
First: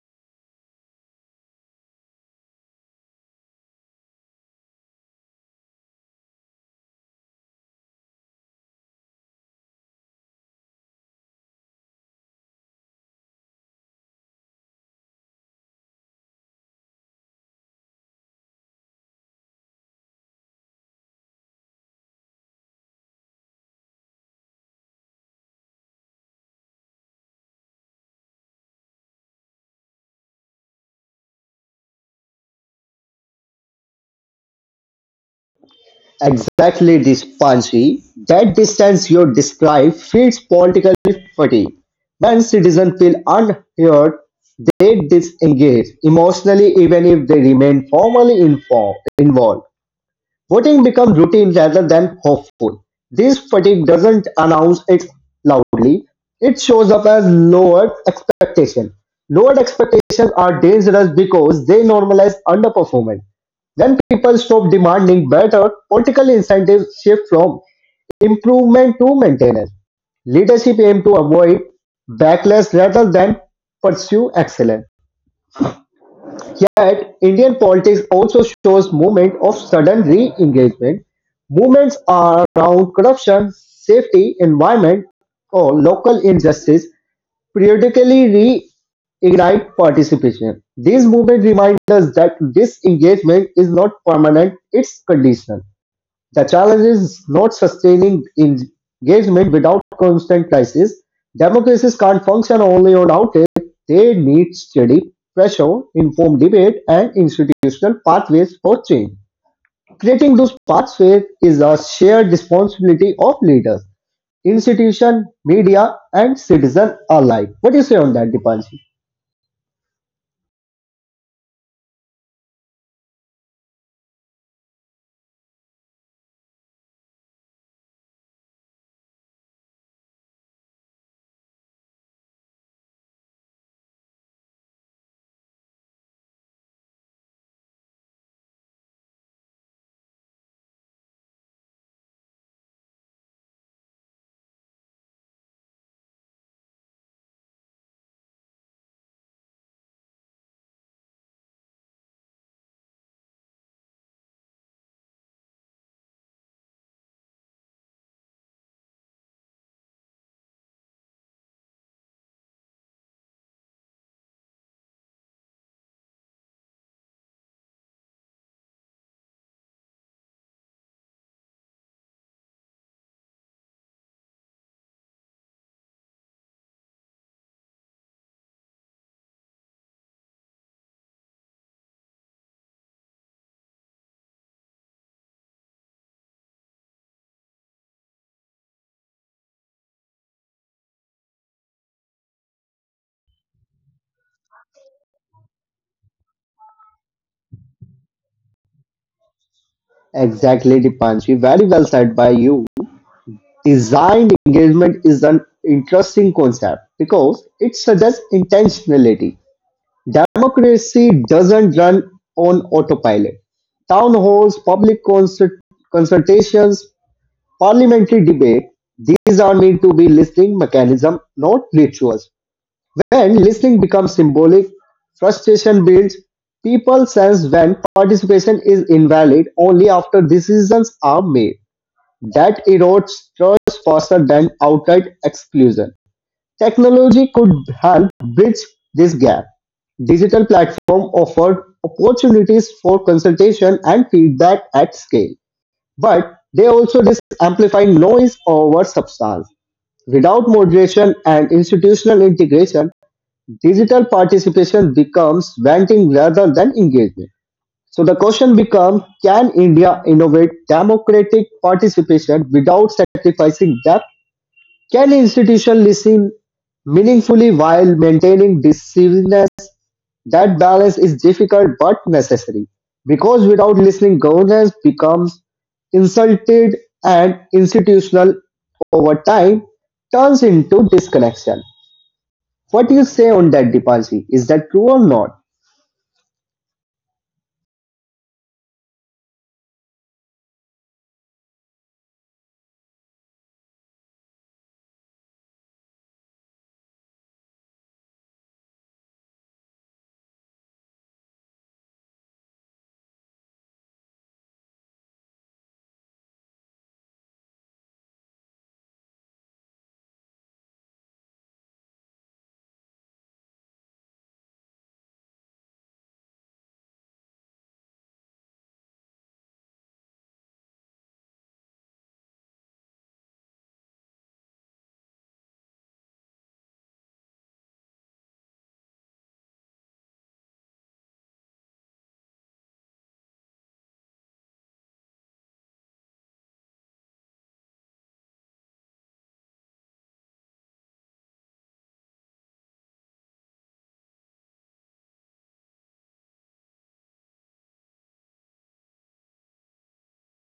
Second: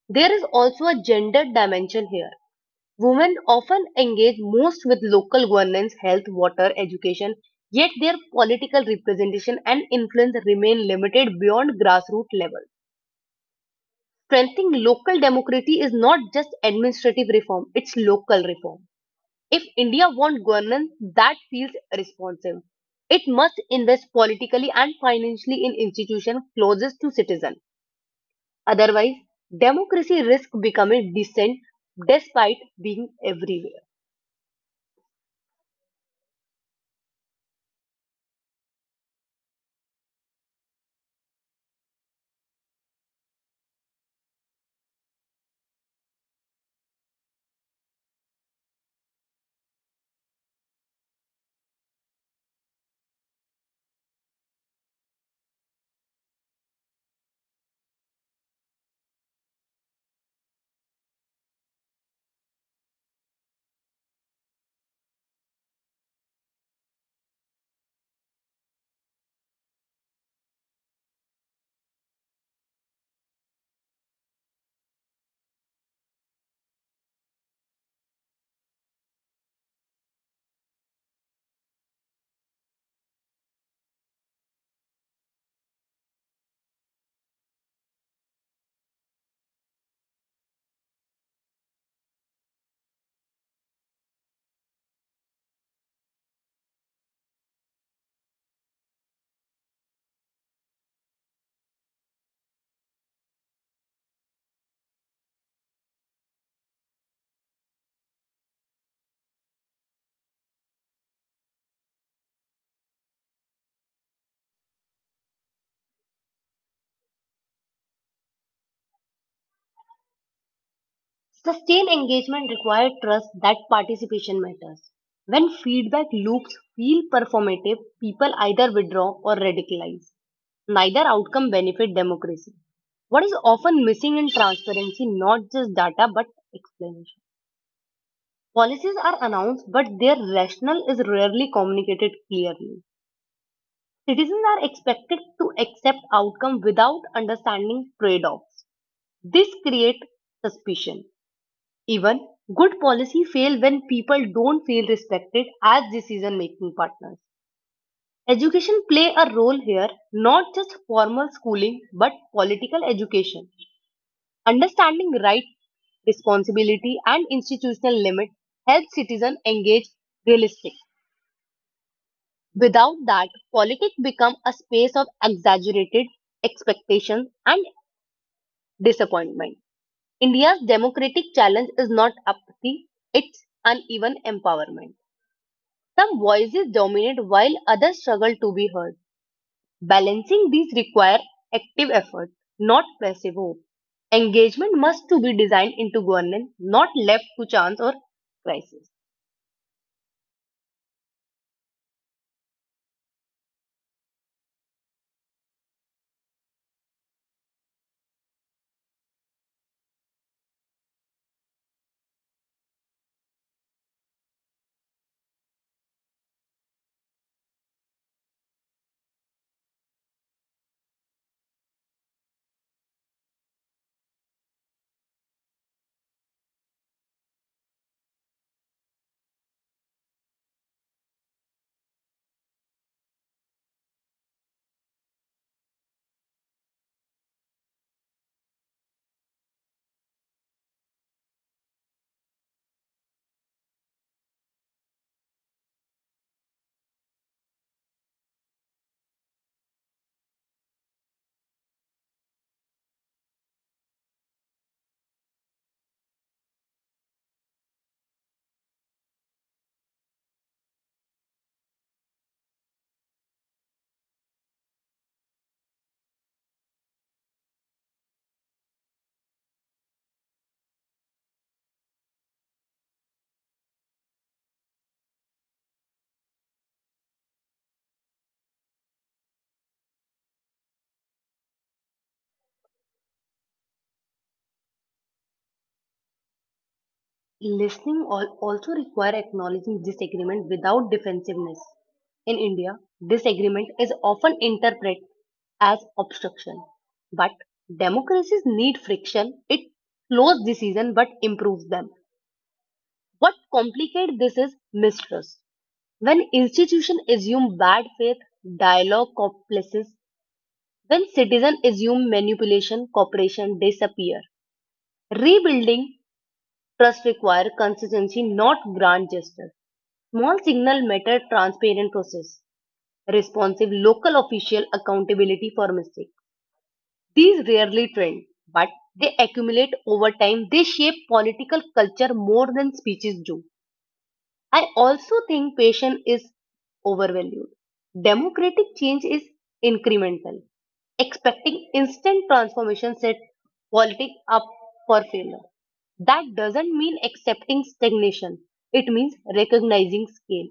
B: There is also a gender dimension here. Women often engage most with local governance, health, water, education, yet their political representation and influence remain limited beyond grassroots level. Strengthening local democracy is not just administrative reform, it's local reform. If India wants governance that feels responsive, it must invest politically and financially in institutions closest to citizens. Otherwise, democracy risks becoming distant despite being everywhere.
A: Exactly, Dispanshi. That distance you describe feeds political fatigue. When citizens feel unheard, they disengage emotionally even if they remain formally informed, involved. Voting becomes routine rather than hopeful. This fatigue doesn't announce it loudly. It shows up as lowered expectation. Lowered expectations are dangerous because they normalize underperformance. When people stop demanding better, political incentives shift from improvement to maintenance. Leadership aim to avoid backlash rather than pursue excellence. Yet Indian politics also shows movement of sudden re-engagement; movements are around corruption, safety, environment or local injustice periodically re-ignite participation. These movements remind us that disengagement is not permanent, it's conditional. The challenge is not sustaining engagement without constant crisis. Democracies can't function only on outrage. They need steady pressure, informed debate, and institutional pathways for change. Creating those pathways is a shared responsibility of leaders, institutions, media, and citizens alike. What do you say on that, Dipanshi?
B: Sustained engagement requires trust that participation matters. When feedback loops feel performative, people either withdraw or radicalize. Neither outcome benefit democracy. What is often missing in transparency, not just data but explanation. Policies are announced, but their rationale is rarely communicated clearly. Citizens are expected to accept outcome without understanding trade-offs. This creates suspicion. Even good policy fail when people don't feel respected as decision making partners. Education play a role here, not just formal schooling but political education. Understanding rights, responsibility and institutional limit helps citizens engage realistic. Without that, politics become a space of exaggerated expectations and disappointment. India's democratic challenge is not apathy, it's uneven empowerment. Some voices dominate while others struggle to be heard. Balancing these require active effort, not passive hope. Engagement must to be designed into governance, not left to chance or crisis.
A: Exactly, Dipanshi. Very well said by you. Design engagement is an interesting concept because it suggests intentionality. Democracy doesn't run on autopilot. Town halls, public consultations, parliamentary debate, these are meant to be listening mechanism, not rituals. When listening becomes symbolic, frustration builds. People sense when participation is invalid only after decisions are made. That erodes trust faster than outright exclusion. Technology could help bridge this gap. Digital platforms offer opportunities for consultation and feedback at scale, but they also amplify noise over substance. Without moderation and institutional integration, digital participation becomes venting rather than engagement. So the question becomes, can India innovate democratic participation without sacrificing depth? Can institutions listen meaningfully while maintaining decisiveness? That balance is difficult but necessary because without listening, governance becomes insulted and institutional over time turns into disconnection. What do you say on that, Dipalji? Is that true or not?
B: Listening also require acknowledging disagreement without defensiveness. In India, disagreement is often interpreted as obstruction. But democracies need friction. It slows decision but improves them. What complicates this is mistrust. When institution assume bad faith, dialogue complices. When citizen assume manipulation, cooperation disappear. Rebuilding trust require consistency, not grand gestures. Small signal matter, transparent process, responsive local official accountability for mistake. These rarely trend, but they accumulate over time. They shape political culture more than speeches do. I also think patience is overvalued. Democratic change is incremental. Expecting instant transformation sets politics up for failure. That doesn't mean accepting stagnation. It means recognizing scale.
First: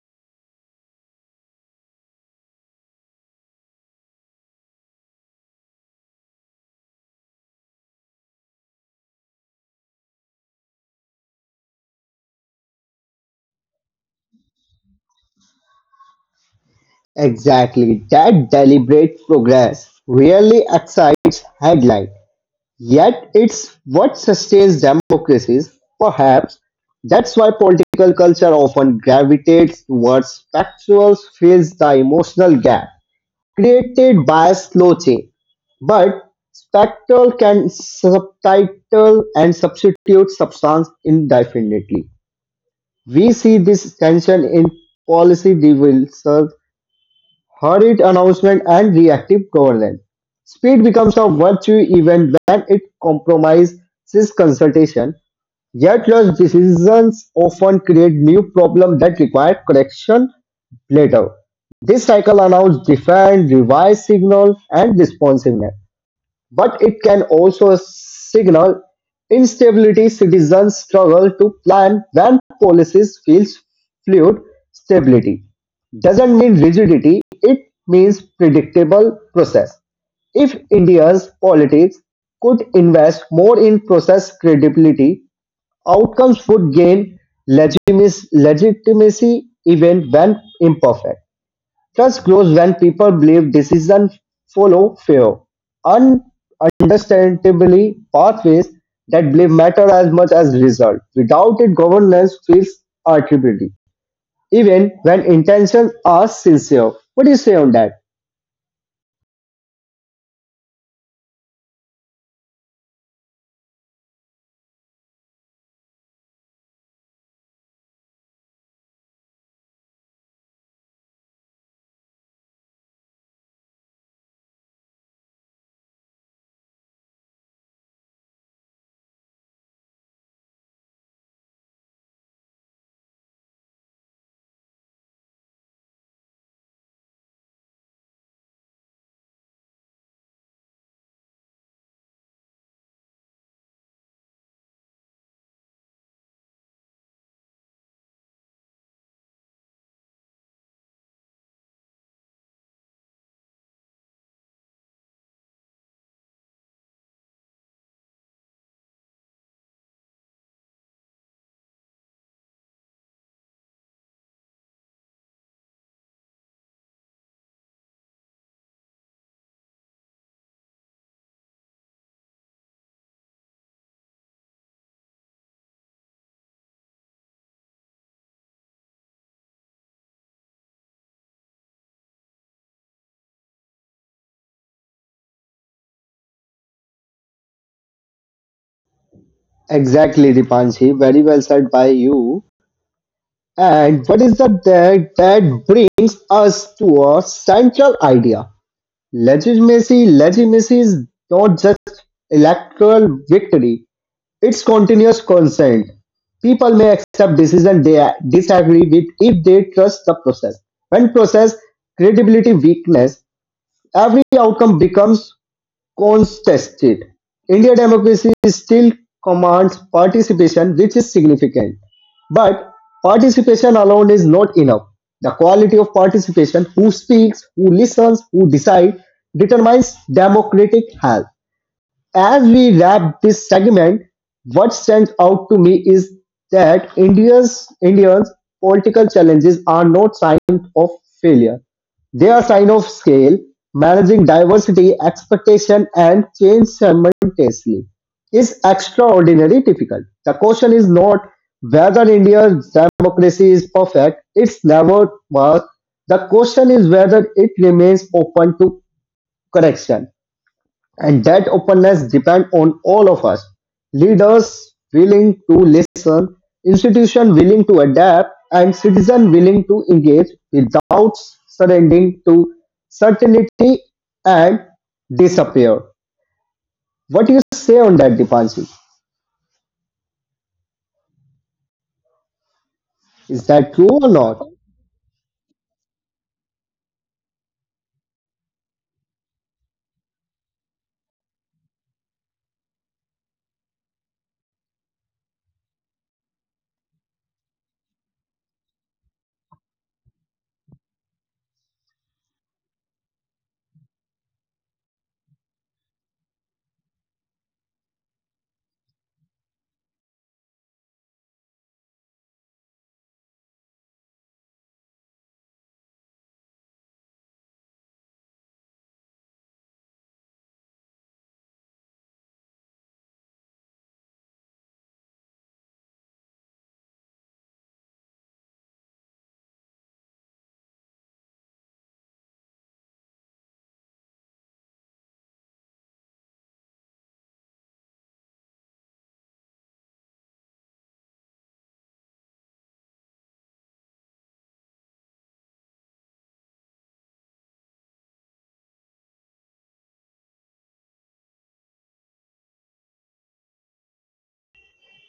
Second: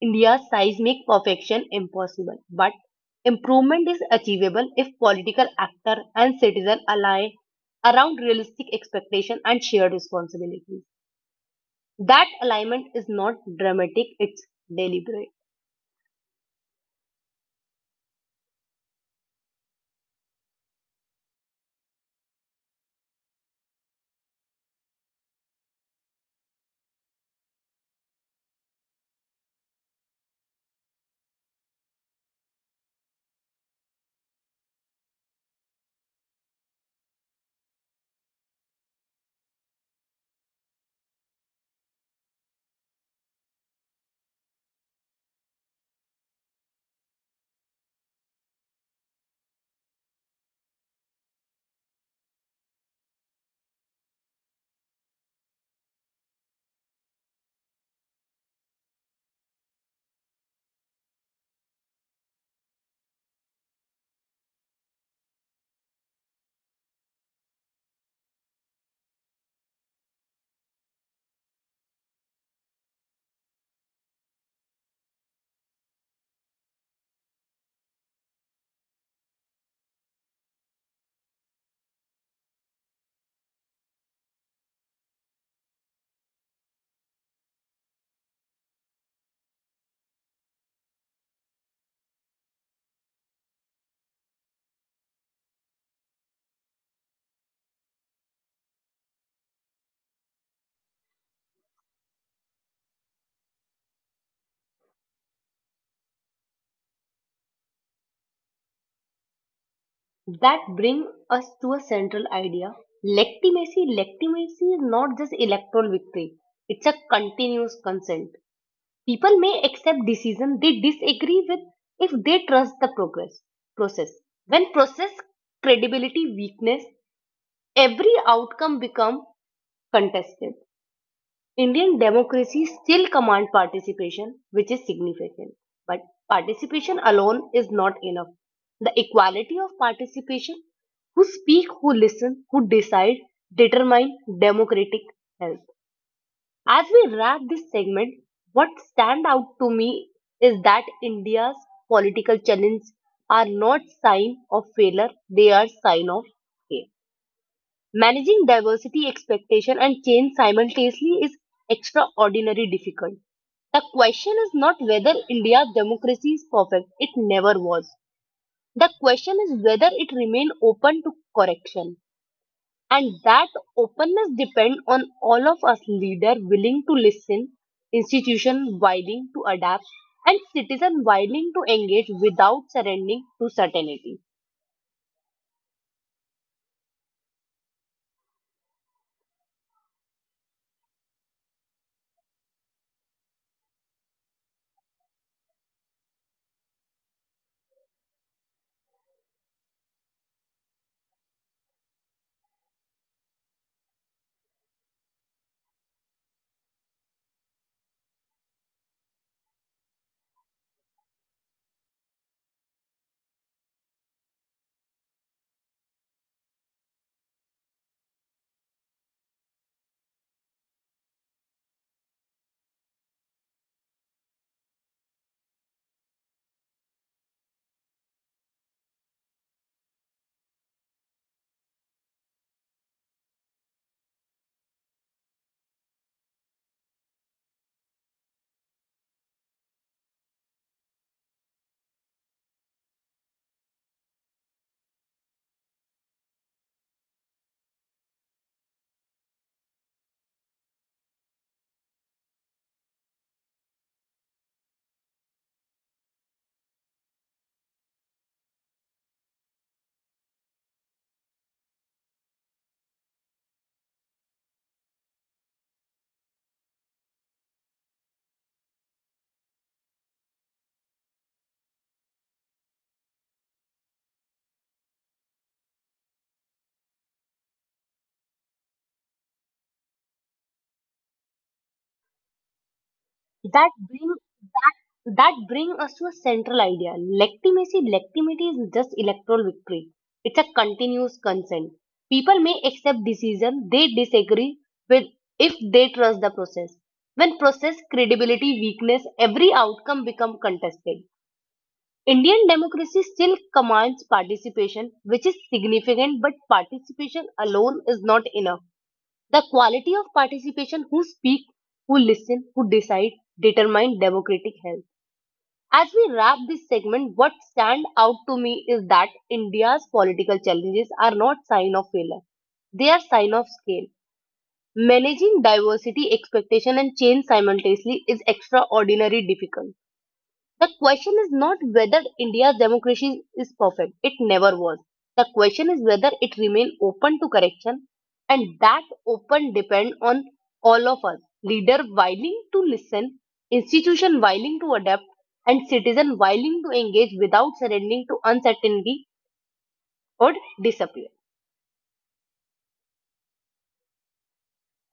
B: India's size makes perfection impossible, but improvement is achievable if political actor and citizen align around realistic expectation and shared responsibilities. That alignment is not dramatic, it's deliberate.
A: Exactly, that deliberate progress really excites headline. Yet it's what sustains democracies. Perhaps that's why political culture often gravitates towards factual fills the emotional gap created by slow change. But spectral can subtitle and substitute substance indefinitely. We see this tension in policy debates hurried announcement and reactive governance. Speed becomes a virtue even when it compromises consultation, yet rush decisions often create new problems that require correction later. This cycle allows defined, revised signal and responsiveness but it can also signal instability. Citizens struggle to plan when policies feels fluid. Stability doesn't mean rigidity; it means predictable process. If India's politics could invest more in process credibility, outcomes would gain legitimacy even when imperfect. Trust grows when people believe decisions follow fair, un- understandably pathways that belief matter as much as result. Without it, governance feels arbitrary, even when intentions are sincere. What do you say on that?
B: That brings us to a central idea. Legitimacy, legitimacy is not just electoral victory. It's a continuous consent. People may accept decisions they disagree with if they trust the progress process. When process credibility weakness, every outcome become contested. Indian democracy still commands participation, which is significant. But participation alone is not enough. The equality of participation, who speak, who listen, who decide, determine democratic health. As we wrap this segment, what stand out to me is that India's political challenges are not sign of failure, they are sign of scale. Managing diversity expectation and change simultaneously is extraordinarily difficult. The question is not whether India's democracy is perfect, it never was. The question is whether it remains open to correction. And that openness depends on all of us, leaders willing to listen, institution willing to adapt, and citizen willing to engage without surrendering to certainty.
A: Exactly, Dipanshi. Very well said by you. And what is the that brings us to a central idea? Legitimacy is not just electoral victory. It's continuous consent. People may accept decisions they disagree with if they trust the process. When process credibility weakness, every outcome becomes contested. India democracy still commands participation, which is significant. But participation alone is not enough. The quality of participation, who speaks, who listens, who decides, determines democratic health. As we wrap this segment, what stands out to me is that India's Indians' political challenges are not signs of failure. They are signs of scale, managing diversity, expectation, and change simultaneously is extraordinarily difficult. The question is not whether India's democracy is perfect, it's never was. The question is whether it remains open to correction. And that openness depends on all of us. Leaders willing to listen, institutions willing to adapt, and citizens willing to engage without surrendering to certainty and disappear. What do you say on that, Dipanshi? Is that
B: that
A: true or
B: bring
A: not?
B: that bring us to a central idea. Legitimacy, legitimity is just electoral victory. It's a continuous consent. People may accept decision they disagree with if they trust the process. When process credibility weakness, every outcome become contested. Indian democracy still commands participation, which is significant. But participation alone is not enough. The quality of participation, who speak, who listen, who decide, determine democratic health. As we wrap this segment, what stand out to me is that India's political challenges are not sign of failure. They are sign of scale. Managing diversity, expectation and change simultaneously is extraordinarily difficult. The question is not whether India's democracy is perfect, it never was. The question is whether it remains open to correction, and that open depend on all of us. Leader willing to listen, institution willing to adapt, and citizen willing to engage without surrendering to uncertainty or disappear.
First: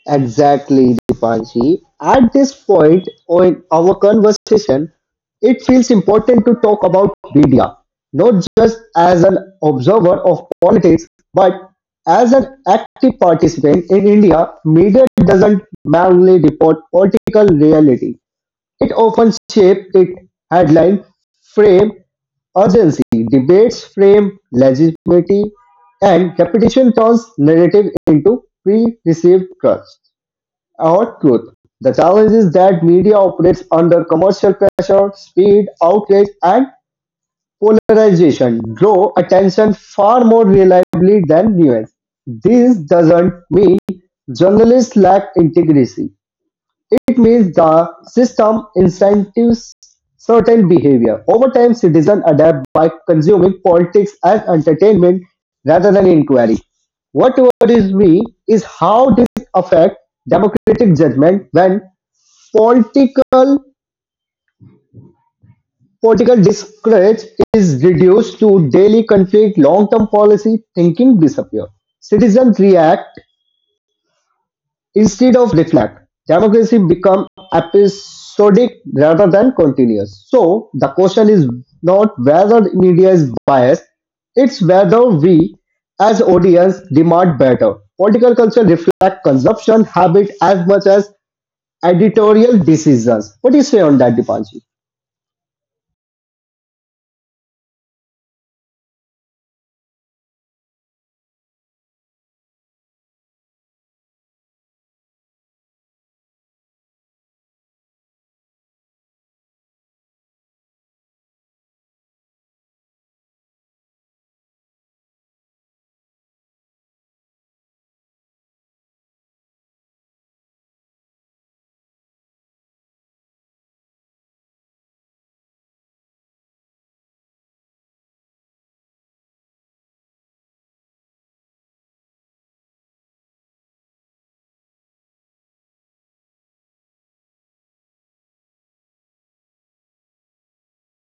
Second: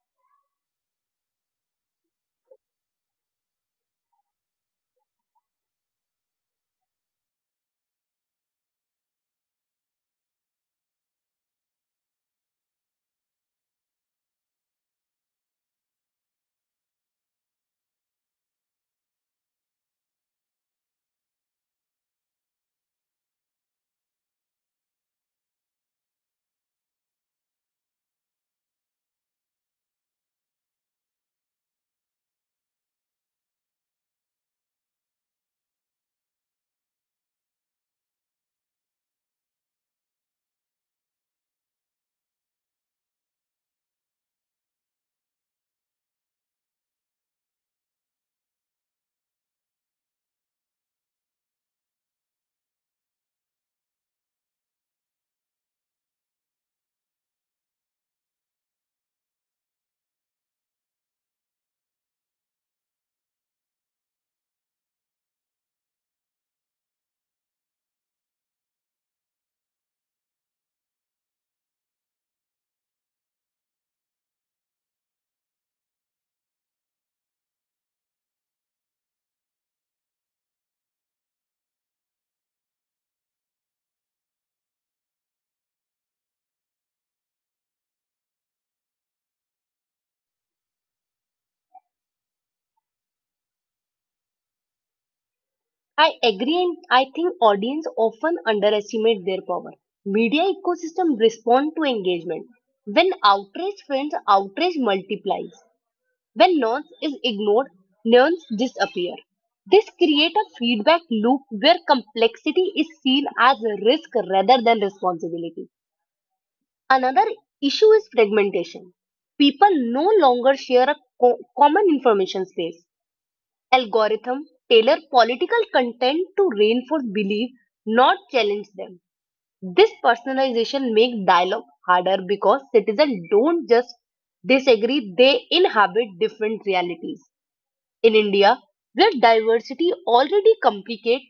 A: Exactly, Dipanji. At this point in our conversation, it feels important to talk about media, not just as an observer of politics, but as an active participant in India, media doesn't merely report political reality. It often shapes it headline, frame, urgency, debates frame legitimacy, and repetition turns narrative into pre-received trust. Our truth. The challenge is that media operates under commercial pressure, speed, outrage, and polarization draw attention far more reliably than nuance. This doesn't mean journalists lack integrity. It means the system incentives certain behavior. Over time, citizens adapt by consuming politics as entertainment rather than inquiry. What worries me is how this affects democratic judgment when political political discourse is reduced to daily conflict, long-term policy thinking disappear. Citizens react Instead of breakneck, democracy become episodic rather than continuous. So the question is not whether the media is biased, it's whether we as audience demand better. Political culture reflect consumption habit as much as editorial decisions. What do you say on that, Dipanji?
B: I agree, and I think audience often underestimate their power. Media ecosystem respond to engagement. When outrage friends, outrage multiplies. When nonce is ignored, nouns disappear. This creates a feedback loop where complexity is seen as a risk rather than responsibility. Another issue is fragmentation. People no longer share a common information space. Algorithm tailor political content to reinforce belief, not challenge them. This personalization makes dialogue harder because citizens don't just disagree, they inhabit different realities. In India, where diversity already complicates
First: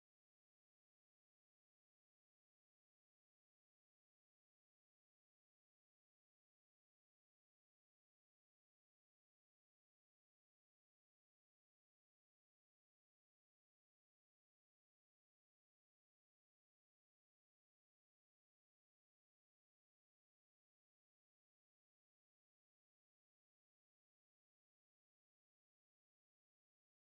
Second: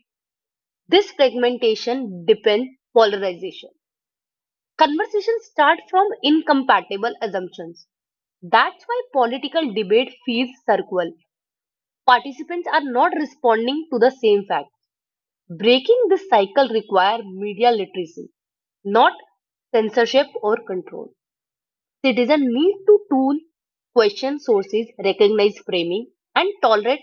B: this fragmentation depends polarization. Conversations start from incompatible assumptions. That's why political debate feels circular. Participants are not responding to the same fact. Breaking this cycle requires media literacy, not censorship or control. Citizens need to tool, question sources, recognize framing, and tolerate.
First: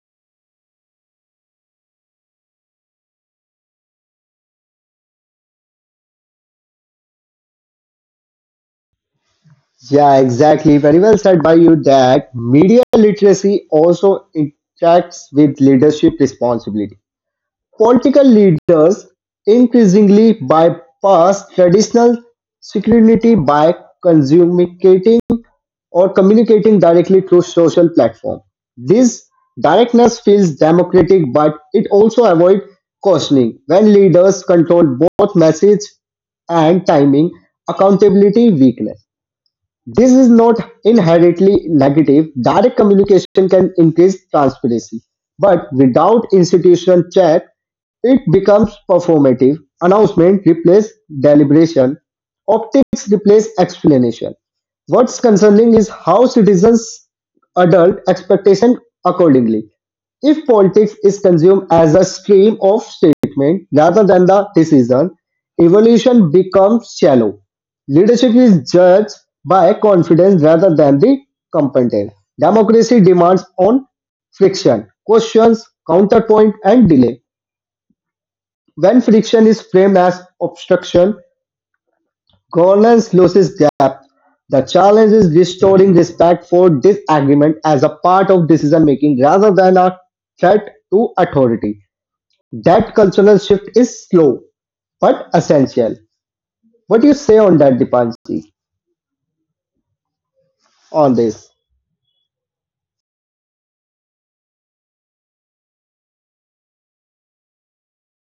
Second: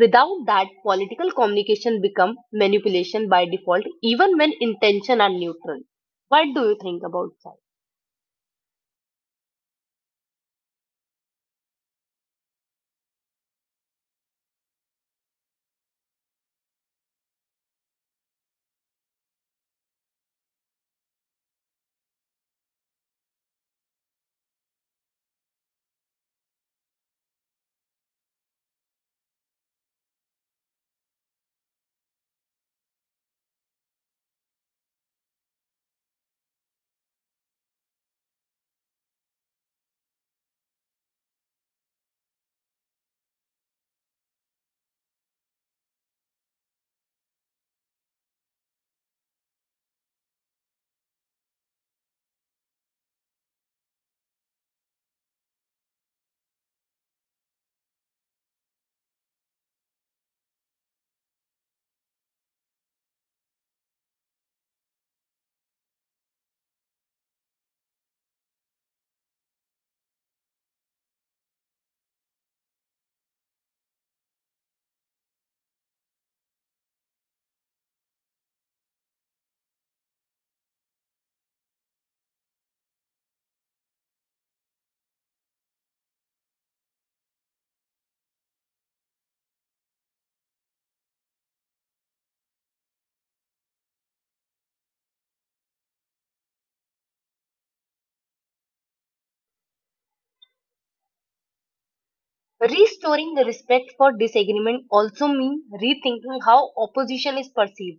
B: Without that, political communication become manipulation by default, even when intention are neutral. What do you think about that?
A: Yeah, exactly. Very well said by you that media literacy also interacts with leadership responsibility. Political leaders increasingly bypass traditional scrutiny by communicating communicating directly through social platforms. This directness feels democratic, but it also avoids cautioning. When leaders control both message and timing, accountability weakness. This is not inherently negative; direct communication can increase transparency, but without institutional check, it becomes performative. Announcement replace deliberation. Optics replace explanation. What's concerning is how citizens adult expectation accordingly. If politics is consumed as a stream of statement rather than the decision, evolution becomes shallow. Leadership is judged by confidence rather than the competence. Democracy demands on friction, questions, counterpoint, and delay. When friction is framed as obstruction, governance loses depth. The challenge is restoring respect for disagreement as a part of decision making rather than a threat to authority. That cultural shift is slow but essential. What do you say on that, Dipanji, on this?
B: Restoring the respect for disagreement also means rethinking how opposition is perceived.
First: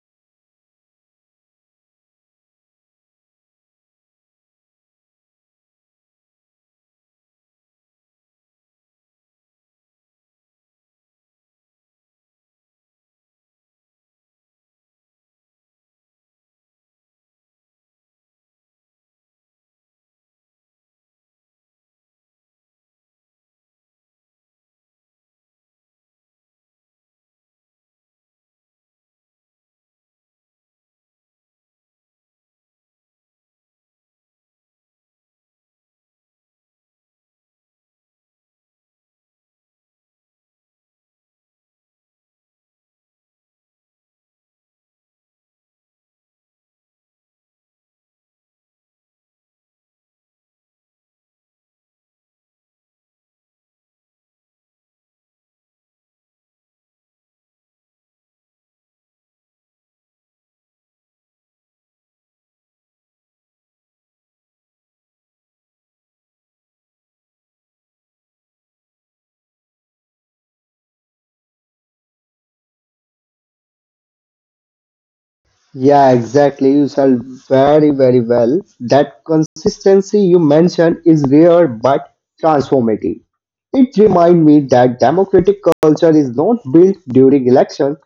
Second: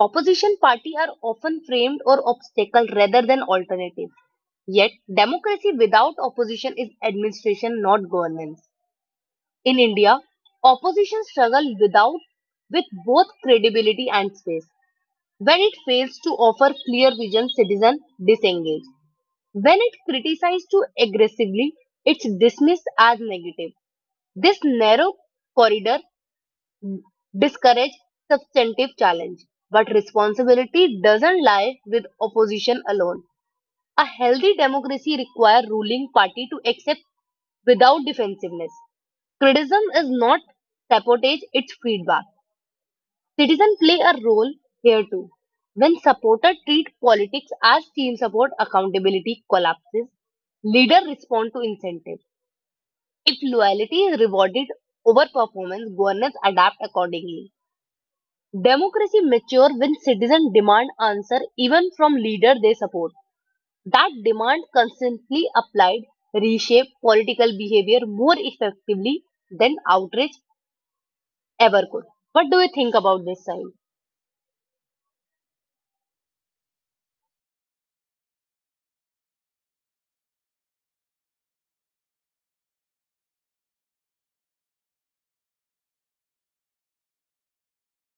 B: Opposition party are often framed or obstacle rather than alternative. Yet, democracy without opposition is administration, not governance. In India, opposition struggle without with both credibility and space. When it fails to offer clear vision, citizens disengage. When it criticizes too aggressively, it's dismissed as negative. This narrow corridor discourages substantive challenge. But responsibility doesn't lie with opposition alone. A healthy democracy requires ruling party to accept without defensiveness. Criticism is not sabotage, it's feedback. Citizens play a role here too. When supporters treat politics as team support, accountability collapses. Leaders respond to incentives. If loyalty is rewarded over performance, governance adapt accordingly. Democracy matures when citizens demand answer even from leader they support. That demand consistently applied reshape political behavior more effectively than outrage ever could. What do you think about this side?
A: Yeah, exactly. You said very well. That consistency you mentioned is rare but transformative. It reminds me that democratic culture is not built during election,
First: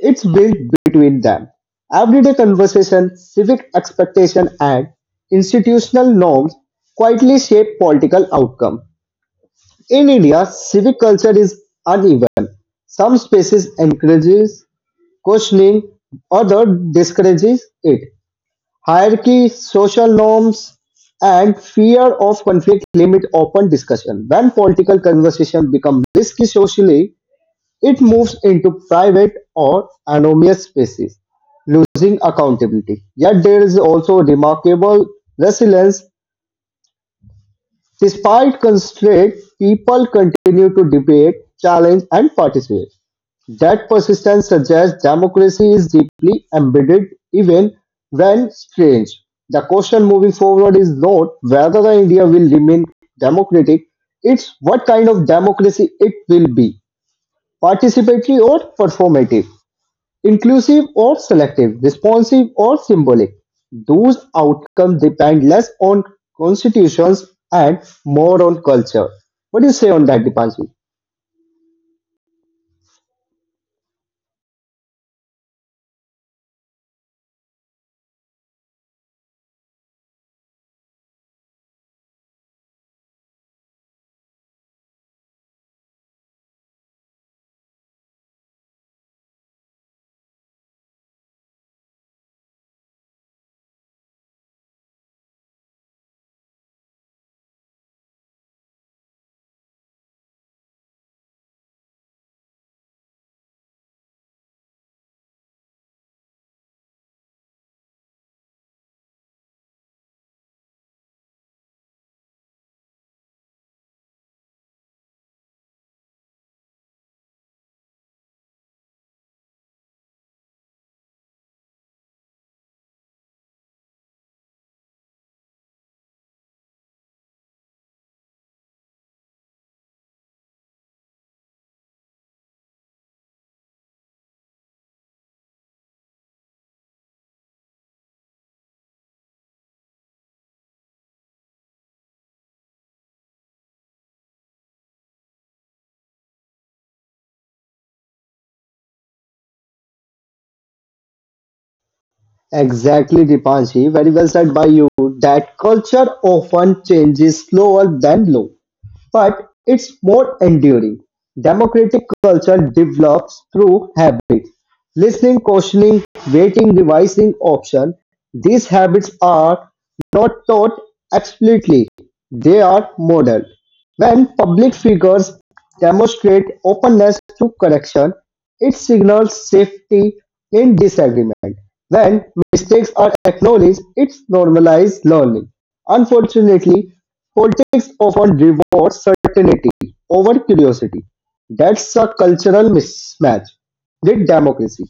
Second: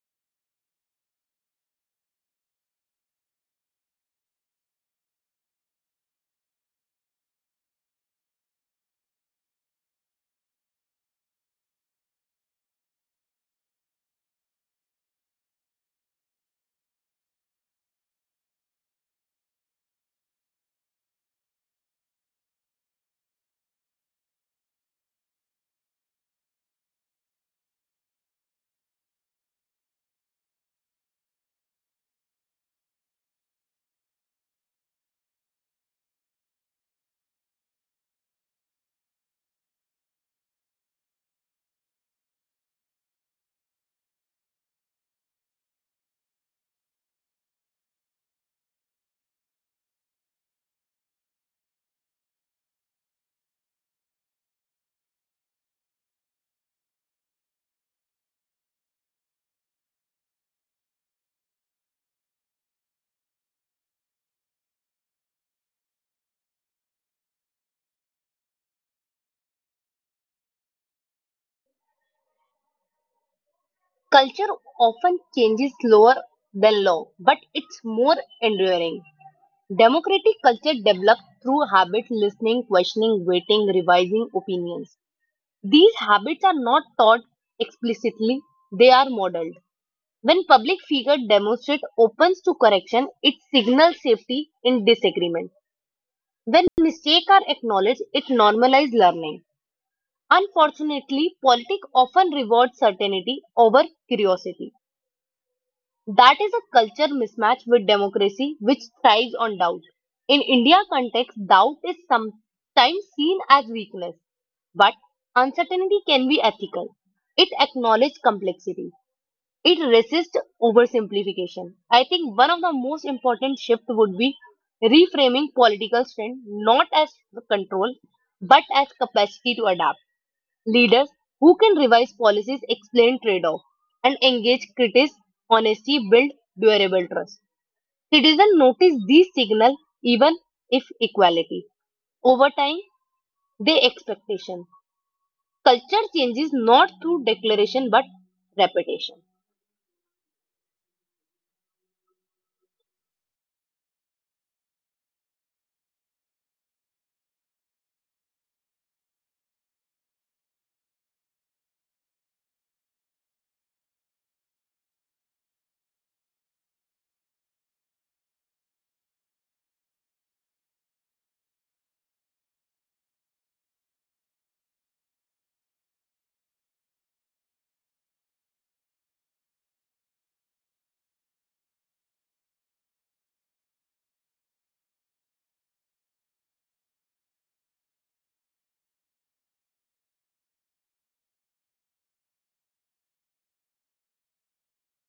A: it's built between them. Everyday conversation, civic expectation, and institutional norms quietly shape political outcome. In India, civic culture is uneven. Some spaces encourages questioning, others discourages it. Hierarchy, social norms, and fear of conflict limit open discussion. When political conversation becomes risky socially, it moves into private or anonymous spaces, losing accountability. Yet there is also remarkable resilience. Despite constraint, people continue to debate, challenge, and participate. That persistence suggests democracy is deeply embedded even when strange. The question moving forward is not whether the India will remain democratic, it's what kind of democracy it will be. Participatory or performative, inclusive or selective, responsive or symbolic. Those outcomes depend less on constitutions and more on culture. What do you say on that, Dipanshi?
B: Culture often changes slower than law, but it's more enduring. Democratic culture develops through habits listening, questioning, waiting, revising opinions. These habits are not taught explicitly, they are modeled. When public figure demonstrate opens to correction, it signals safety in disagreement. When mistakes are acknowledged, it normalizes learning. Unfortunately, politics often rewards certainty over curiosity. That is a culture mismatch with democracy, which thrives on doubt. In India context, doubt is sometimes seen as weakness, but uncertainty can be ethical. It acknowledges complexity. It resists oversimplification. I think one of the most important shift would be reframing political strength not as control, but as capacity to adapt. Leaders who can revise policies, explain trade off, and engage critics honesty build durable trust. Citizens notice these signals even if equality. Over time, they expectation. Culture changes not through declaration but repetition.
A: Exactly, Dipanshi. Very well said by you. That culture often changes slower than law, but it's more enduring. Democratic culture develops through habit. Listening, questioning, waiting, revising option. These habits are not taught explicitly. They are modeled. When public figures demonstrate openness to correction, it signals safety in disagreement. When mistakes are acknowledged, it normalizes learning. Unfortunately, politics often rewards certainty over curiosity. That's a cultural mismatch with democracy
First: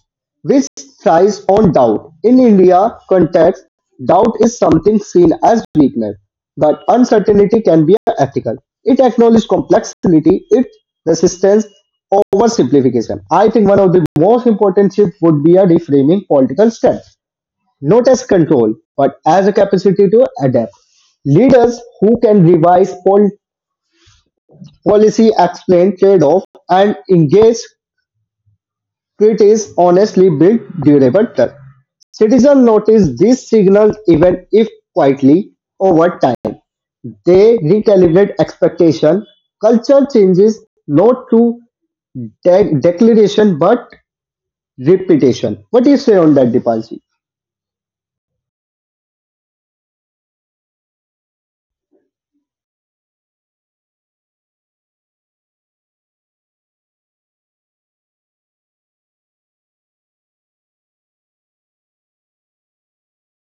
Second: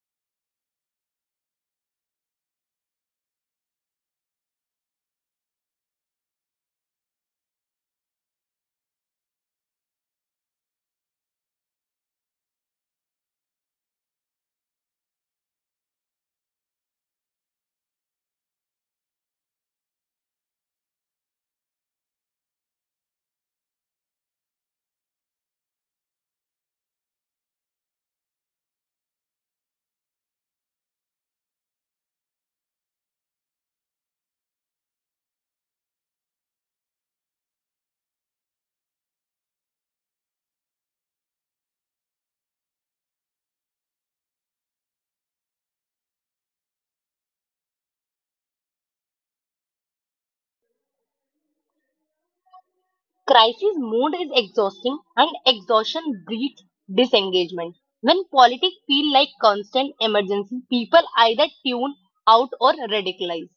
A: which thrives on doubt. In India context, doubt is something seen as weakness, but uncertainty can be ethical. It acknowledges complexity, it resistance oversimplification. I think one of the most important shifts would be a reframing political strength, not as control, but as a capacity to adapt. Leaders who can revise policy, explain trade-off, and engage critics honestly build durable trust. Citizens notice these signals even if quietly over time. They recalibrate expectation. Culture changes not through declaration but repetition. What do you say on that, Dipalji?
B: Crisis mode is exhausting and exhaustion breeds disengagement. When politics feel like constant emergency, people either tune out or radicalize.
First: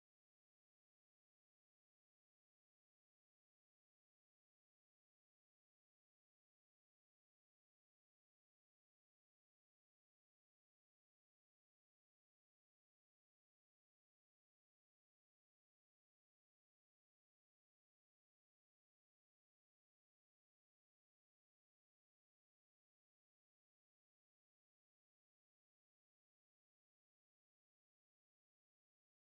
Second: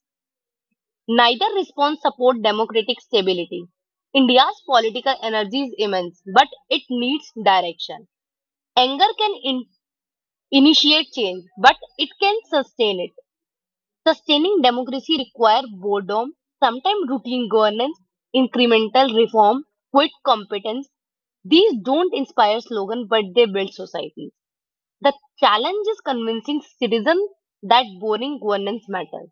B: Neither response support democratic stability. India's political energy is immense, but it needs direction. Anger can initiate change, but it can sustain it. Sustaining democracy requires boredom, sometimes routine governance, incremental reform, quick competence. These don't inspire slogans, but they build societies. The challenge is convincing citizens that boring governance matters,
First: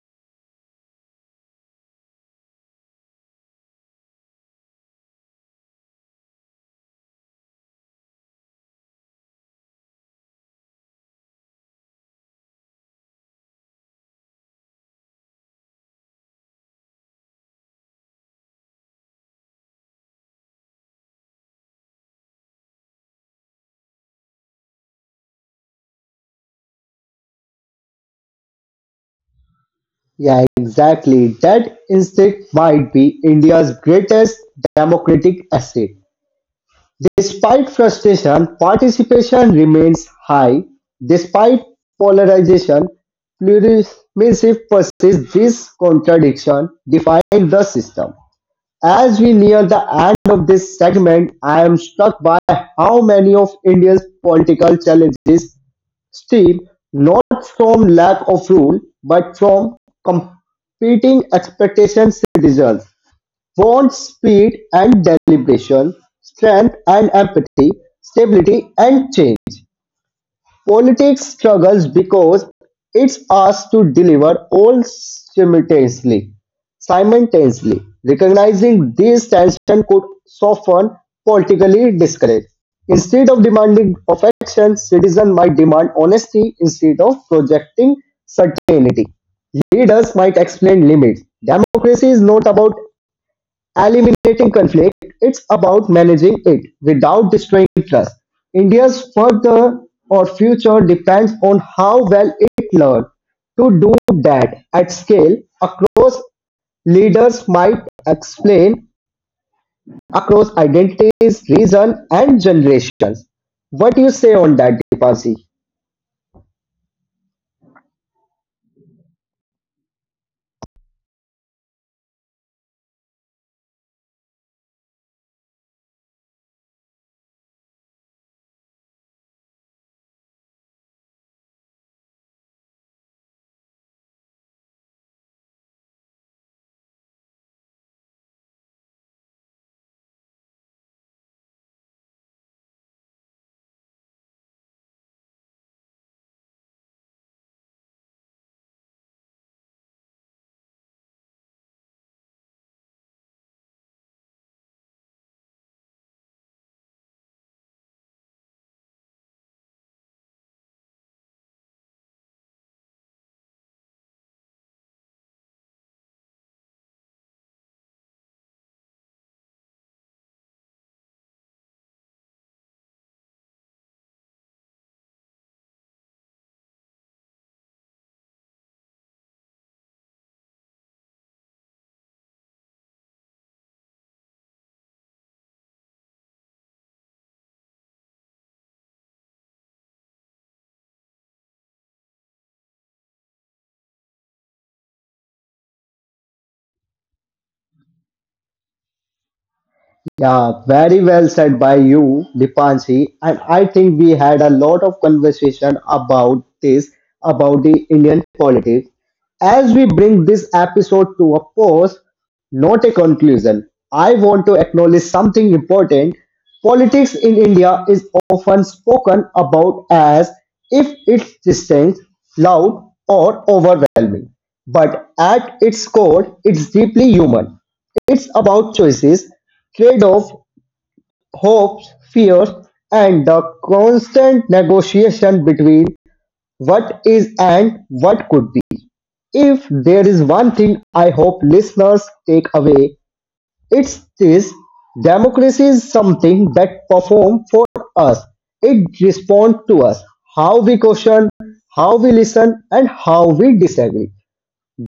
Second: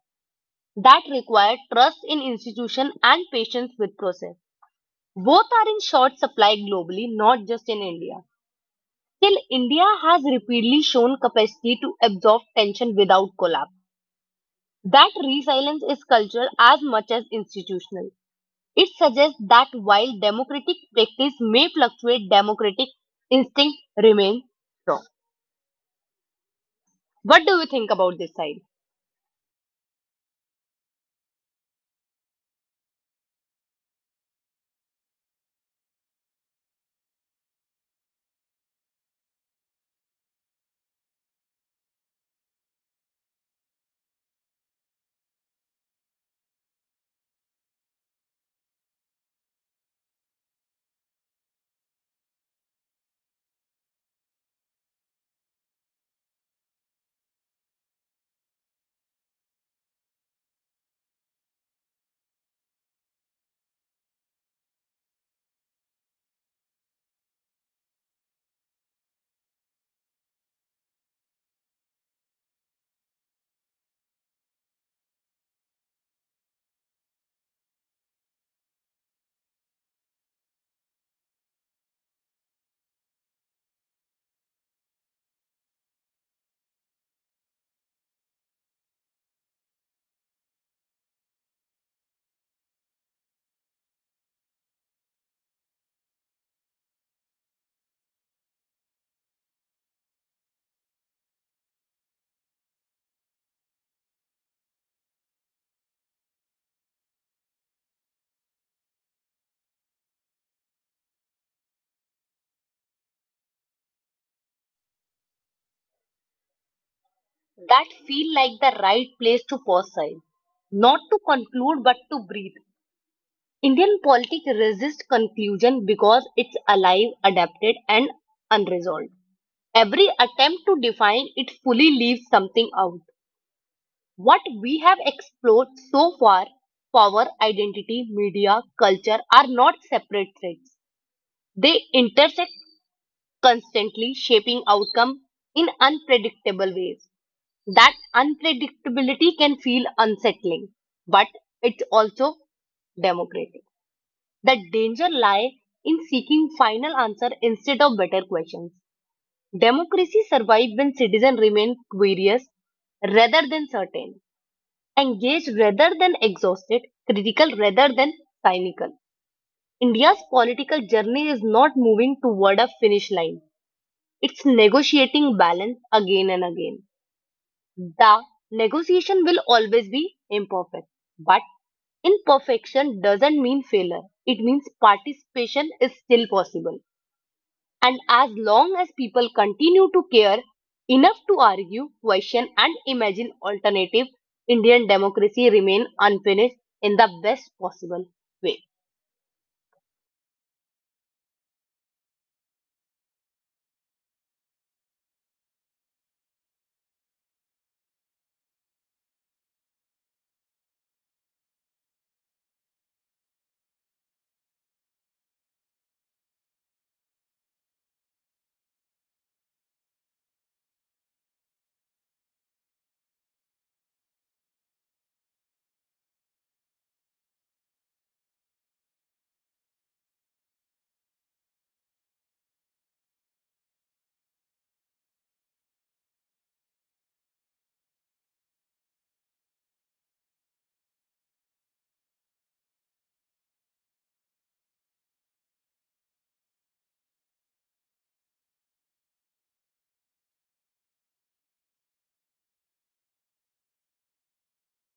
B: that require trust in institution and patience with process. Both are in short supply globally, not just in India. Still, India has repeatedly shown capacity to absorb tension without collapse. That resilience is cultural as much as institutional. It suggests that while democratic practice may fluctuate, democratic instinct remains strong. What do you think about this side?
A: Yeah, exactly. That instinct might be India's greatest democratic asset. Despite frustration, participation remains high; despite polarization, pluralism persists; this contradiction defines the system. As we near the end of this segment, I am struck by how many of India's political challenges stem not from lack of rule, but from competing expectations results wants speed and deliberation, strength and empathy, stability and change. Politics struggles because it's asked to deliver all simultaneously. Simultaneously, recognizing these tensions could soften politically discourage. Instead of demanding perfection, citizens might demand honesty instead of projecting certainty. Leaders might explain limits. Democracy is not about eliminating conflict, it's about managing it without destroying trust. India's further or future depends on how well it learns to do that at scale across leaders might explain across identities, reason and generations. What do you say on that, Deepasi?
B: That feel like the right place to pause side. Not to conclude but to breathe. Indian politics resists conclusion because it's alive, adapted, and unresolved. Every attempt to define it fully leaves something out. What we have explored so far, power, identity, media, culture, are not separate threads. They intersect constantly, shaping outcome in unpredictable ways. That unpredictability can feel unsettling, but it's also democratic. That danger lie in seeking final answer instead of better questions. Democracy survive when citizens remain curious rather than certain, engaged rather than exhausted, critical rather than cynical. India's political journey is not moving toward a finish line. It's negotiating balance again and again. The negotiation will always be imperfect, but imperfection doesn't mean failure. It means participation is still possible. And as long as people continue to care enough to argue, question, and imagine alternative, Indian democracy remain unfinished in the best possible way.
A: Yeah, very well said by you, Dipanshi. And I think we had a lot of conversation about this, about the Indian politics. As we bring this episode to a pause, not a conclusion, I want to acknowledge something important. Politics in India is often spoken about as if it's distant, loud, or overwhelming. But at its core, it's deeply human. It's about choices, trade-off, hopes, fears, and the constant negotiation between what is and what could be. If there is one thing I hope listeners take away, it's this democracy is something that performs for us. It responds to us, how we question, how we listen, and how we disagree.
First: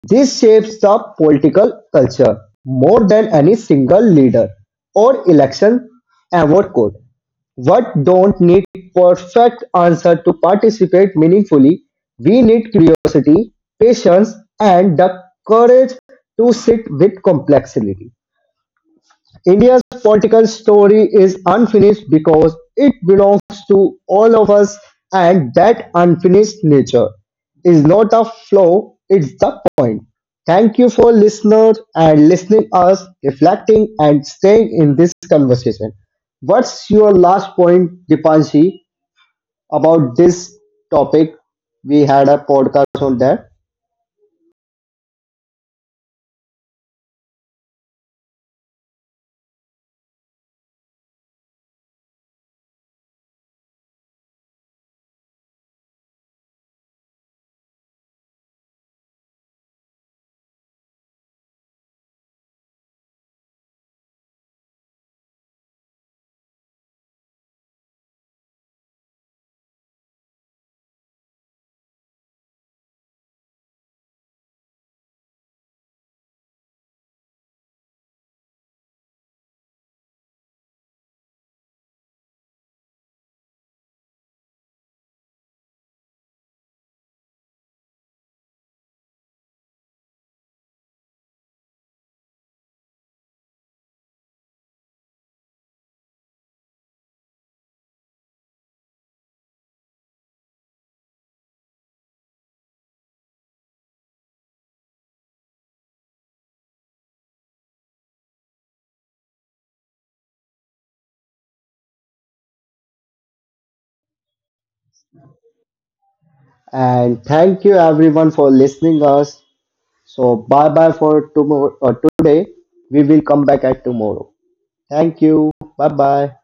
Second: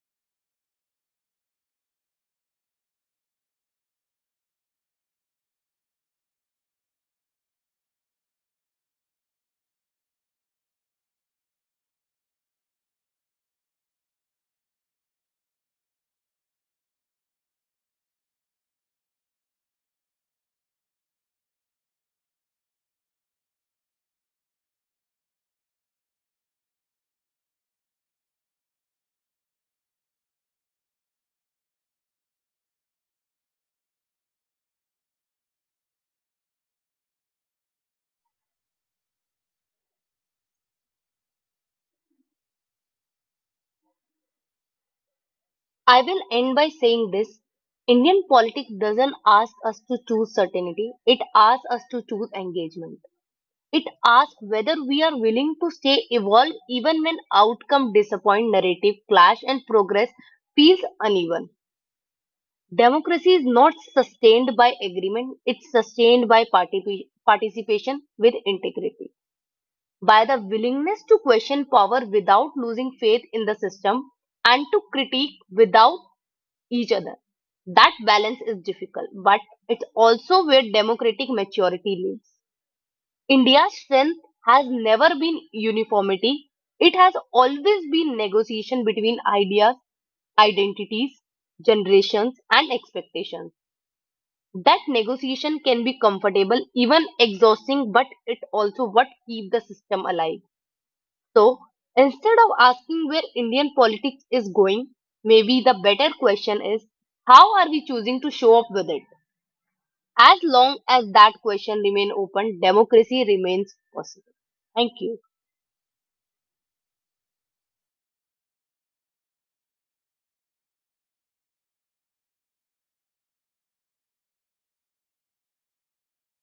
A: This shapes the political culture more than any single leader or election ever could. What don't need perfect answer to participate meaningfully, we need curiosity, patience, and the courage to sit with complexity. India's political story is unfinished because it belongs to all of us, and that unfinished nature is not a flaw, it's the point. Thank you for listeners and listening us, reflecting and staying in this conversation. What's your last point, Dipanshi, about this topic? We had a podcast on that.
B: I will end by saying this. Indian politics doesn't ask us to choose certainty. It asks us to choose engagement. It asks whether we are willing to stay evolved even when outcome disappoint, narrative clash, and progress feels uneven. Democracy is not sustained by agreement, it's sustained by participation with integrity, by the willingness to question power without losing faith in the system and to critique without each other. That balance is difficult, but it's also where democratic maturity lives. India's strength has never been uniformity, it has always been negotiation between ideas, identities, generations, and expectations. That negotiation can be comfortable, even exhausting, but it also what keep the system alive. So instead of asking where Indian politics is going, maybe the better question is, how are we choosing to show up with it? As long as that question remains open, democracy remains possible. Thank you.
A: And thank you everyone for listening us. So bye bye for tomorrow today. We will come back at tomorrow. Thank you. Bye bye.